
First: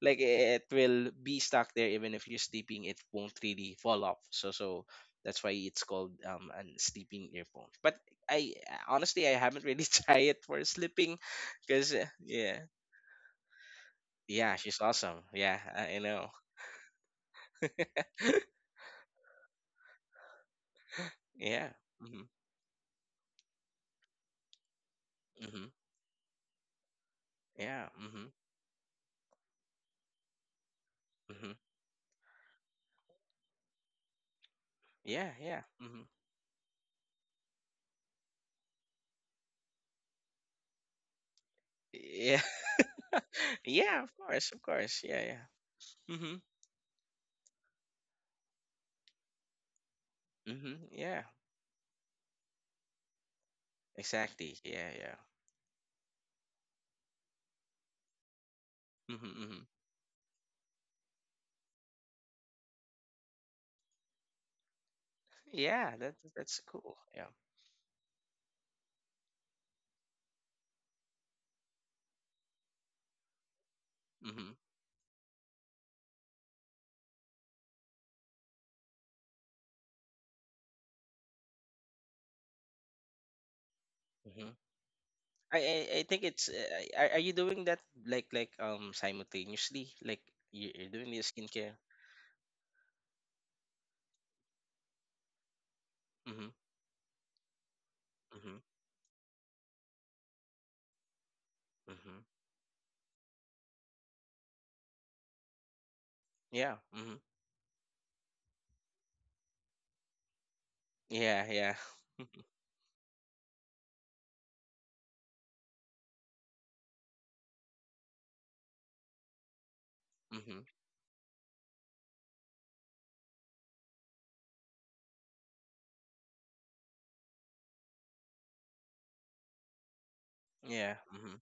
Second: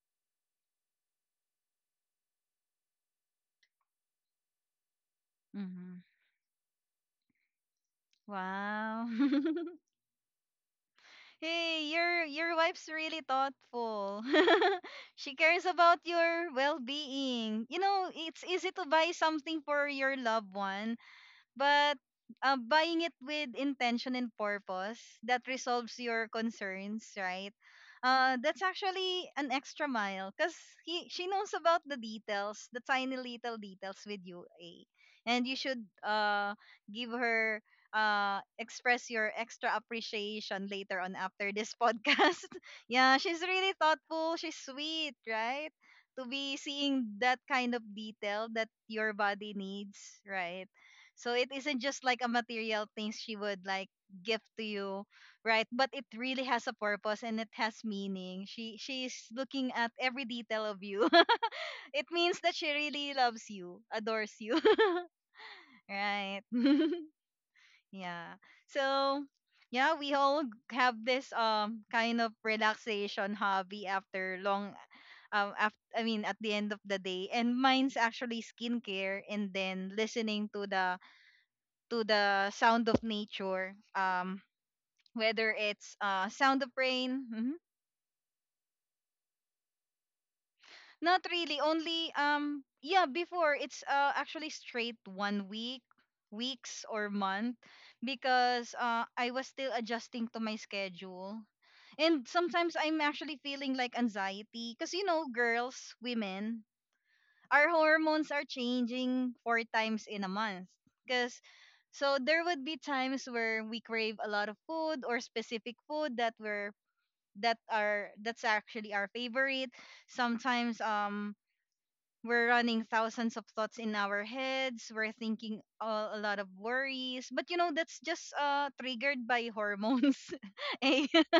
B: like it will be stuck there even if you're sleeping, it won't really fall off. So so that's why it's
A: Hmm.
B: called an sleeping earphone, but I
A: Wow.
B: honestly I haven't
A: [laughs]
B: really [laughs] tried it for sleeping
A: Hey,
B: because
A: your
B: yeah.
A: your wife's really thoughtful.
B: Yeah,
A: [laughs]
B: she's awesome.
A: She
B: Yeah,
A: cares about
B: I know.
A: your well-being. You know, it's easy to buy something for your loved one.
B: Yeah.
A: But
B: Mhm.
A: buying it with intention and purpose that
B: Mhm.
A: resolves your concerns, right?
B: Yeah. Mhm.
A: That's actually an extra mile because he she
B: Mhm.
A: knows about the details, the tiny little details with you, eh?
B: Yeah.
A: And you
B: Yeah.
A: should
B: Mhm.
A: give her express your extra appreciation later on after this [laughs]
B: Yeah.
A: podcast. Yeah,
B: [laughs]
A: she's really
B: Yeah. Of
A: thoughtful.
B: course.
A: She's
B: Of course.
A: sweet,
B: Yeah. Yeah.
A: right? To
B: Mhm.
A: be seeing that kind of detail that your body needs, right?
B: Mhm. Yeah.
A: So it isn't just like a material things she would like give
B: Exactly.
A: to
B: Yeah.
A: you,
B: Yeah.
A: right? But it really has a purpose and it has meaning. She
B: Mhm.
A: she's
B: Mhm.
A: looking at every detail of you. [laughs] It means that she really loves you, adores you. [laughs]
B: Yeah. That
A: Right. [laughs]
B: that's cool. Yeah.
A: Yeah. So yeah, we all have this kind of relaxation hobby after
B: Mhm.
A: I mean, at the end of the day. And mine's actually skincare and then listening to the sound of nature,
B: Mhm.
A: whether
B: I, I
A: it's
B: I think it's.
A: sound of
B: Are
A: rain.
B: you
A: Mhm.
B: doing that like simultaneously? Like you- you're doing
A: Not
B: the
A: really,
B: skincare.
A: only yeah, before it's actually straight one week
B: Mhm.
A: weeks or month,
B: Mhm.
A: because I was still adjusting to my schedule.
B: Mhm.
A: And sometimes I'm actually feeling like anxiety, because you know, girls, women,
B: Yeah. Mhm.
A: our hormones are changing 4 times in a month because...
B: Yeah. Yeah.
A: so there
B: [laughs]
A: would be times where we crave a lot of food or specific food that's actually our favorite
B: Mhm.
A: sometimes. We're running thousands of thoughts in our heads, we're thinking a lot of worries, but you know that's just triggered by hormones. [laughs]
B: Yeah.
A: Eh?
B: Mhm.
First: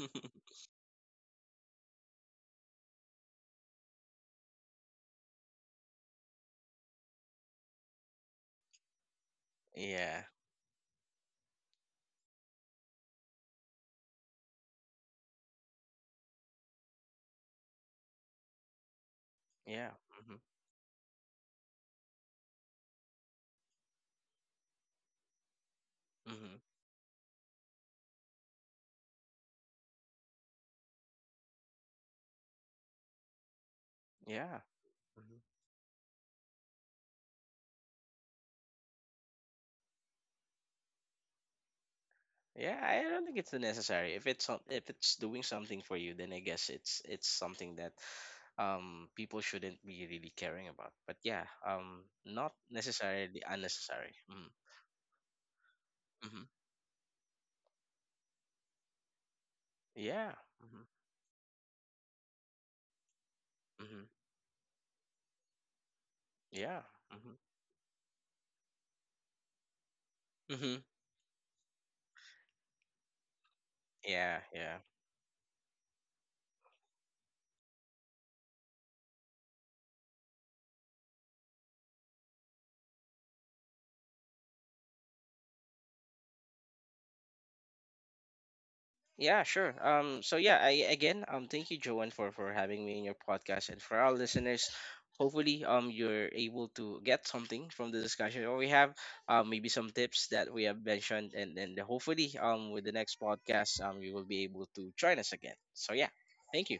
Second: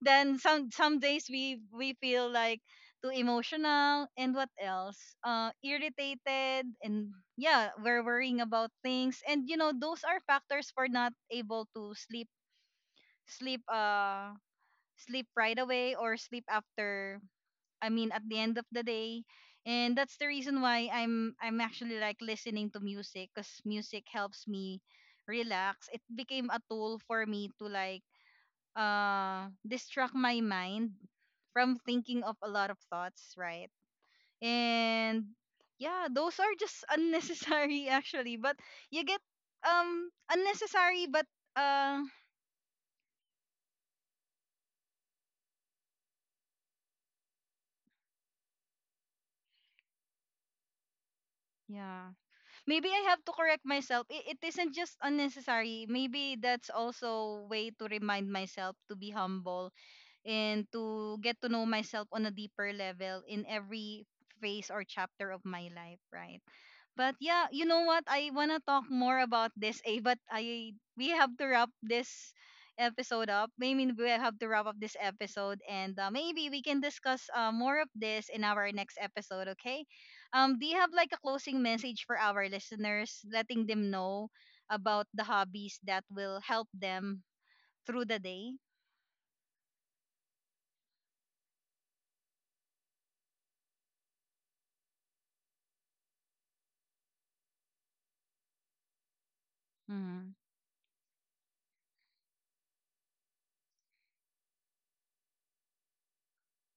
A: Then some days we feel like too emotional and what else, irritated, and yeah, we're worrying about things. And you know those are
B: Yeah.
A: factors for not able to sleep uh sleep right away, or sleep after, I mean, at the end of the day.
B: Yeah.
A: And that's the
B: Mhm.
A: reason why I'm actually like listening to music, because music helps me relax. It became
B: Mhm.
A: a tool for me to like distract my mind from thinking of a lot of thoughts, right?
B: Yeah.
A: And
B: Mhm.
A: yeah, those are just unnecessary, [laughs] actually, but you get... unnecessary, but uh
B: Yeah, I don't think it's necessary. If it's some- if it's doing something for you, then I guess it's something that people shouldn't be really caring about. But yeah,
A: yeah.
B: not
A: Maybe I have to
B: necessarily
A: correct myself.
B: unnecessary.
A: It isn't just unnecessary. Maybe
B: Mm-hmm.
A: that's also way to remind myself to be humble
B: Yeah.
A: and
B: Mm-hmm.
A: to get to know myself on a deeper level in
B: Yeah. Mm-hmm. Mm-hmm.
A: every phase or chapter of my life, right?
B: Yeah.
A: But
B: Mhm.
A: yeah, you know what? I wanna talk more about this, eh? But I
B: Mhm.
A: we have to wrap this episode up. I mean, we
B: Yeah.
A: have to wrap
B: Yeah.
A: up this episode, and maybe we can discuss more of this in our next episode, okay? Do you have like a closing message for our listeners, letting them know about the hobbies that will help them through the day?
B: Yeah, sure. So yeah, I again, thank you, Joanne, for having me in your podcast, and for our listeners, hopefully, you're able to get something from the discussion that we have, maybe some tips
A: Mm-hmm.
B: that we have mentioned, and hopefully, with the next podcast, you will be able to join us again. So yeah, thank you.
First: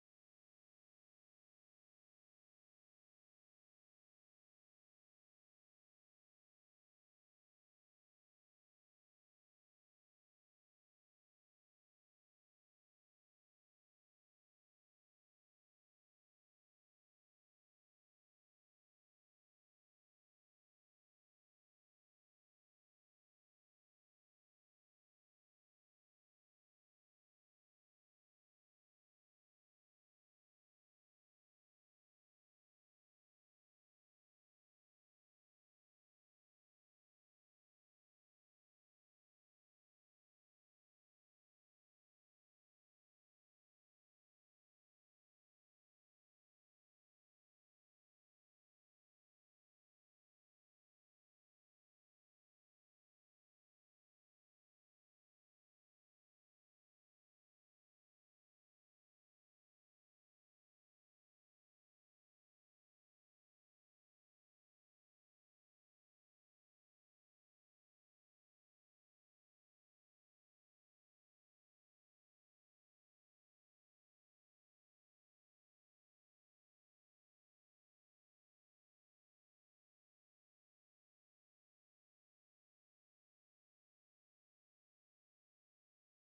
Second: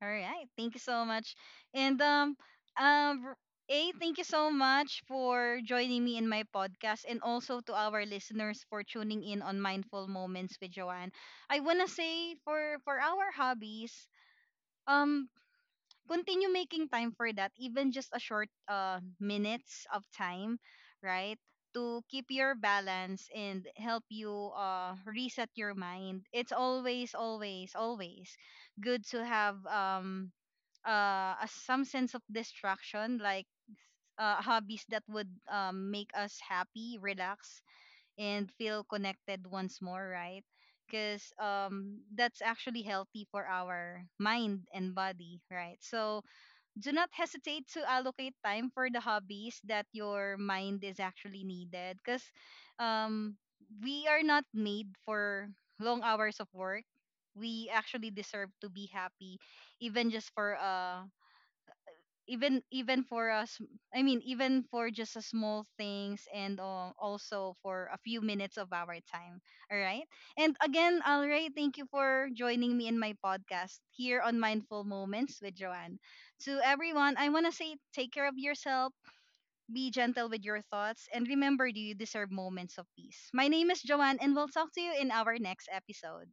A: All right. Thank you so much. And um R- A, thank you so much for joining me in my podcast and also to our listeners for tuning in on Mindful Moments with Joanne. I wanna say for our hobbies, um continue making time for that, even just a short minutes of time, right? To keep your balance and help you reset your mind. It's always, always, always good to have some sense of distraction like hobbies that would make us happy, relax, and feel connected once more, right? Because that's actually healthy for our mind and body, right? So do not hesitate to allocate time for the hobbies that your mind is actually needed, because um, we are not made for long hours of work. We actually deserve to be happy, even just for a even even for us I mean, even for just a small things. And also for a few minutes of our time. All right. And again, Alray, thank you for joining me in my podcast here on Mindful Moments with Joanne. To everyone, I want to say, take care of yourself, be gentle with your thoughts, and remember, do you deserve moments of peace. My name is Joanne, and we'll talk to you in our next episode.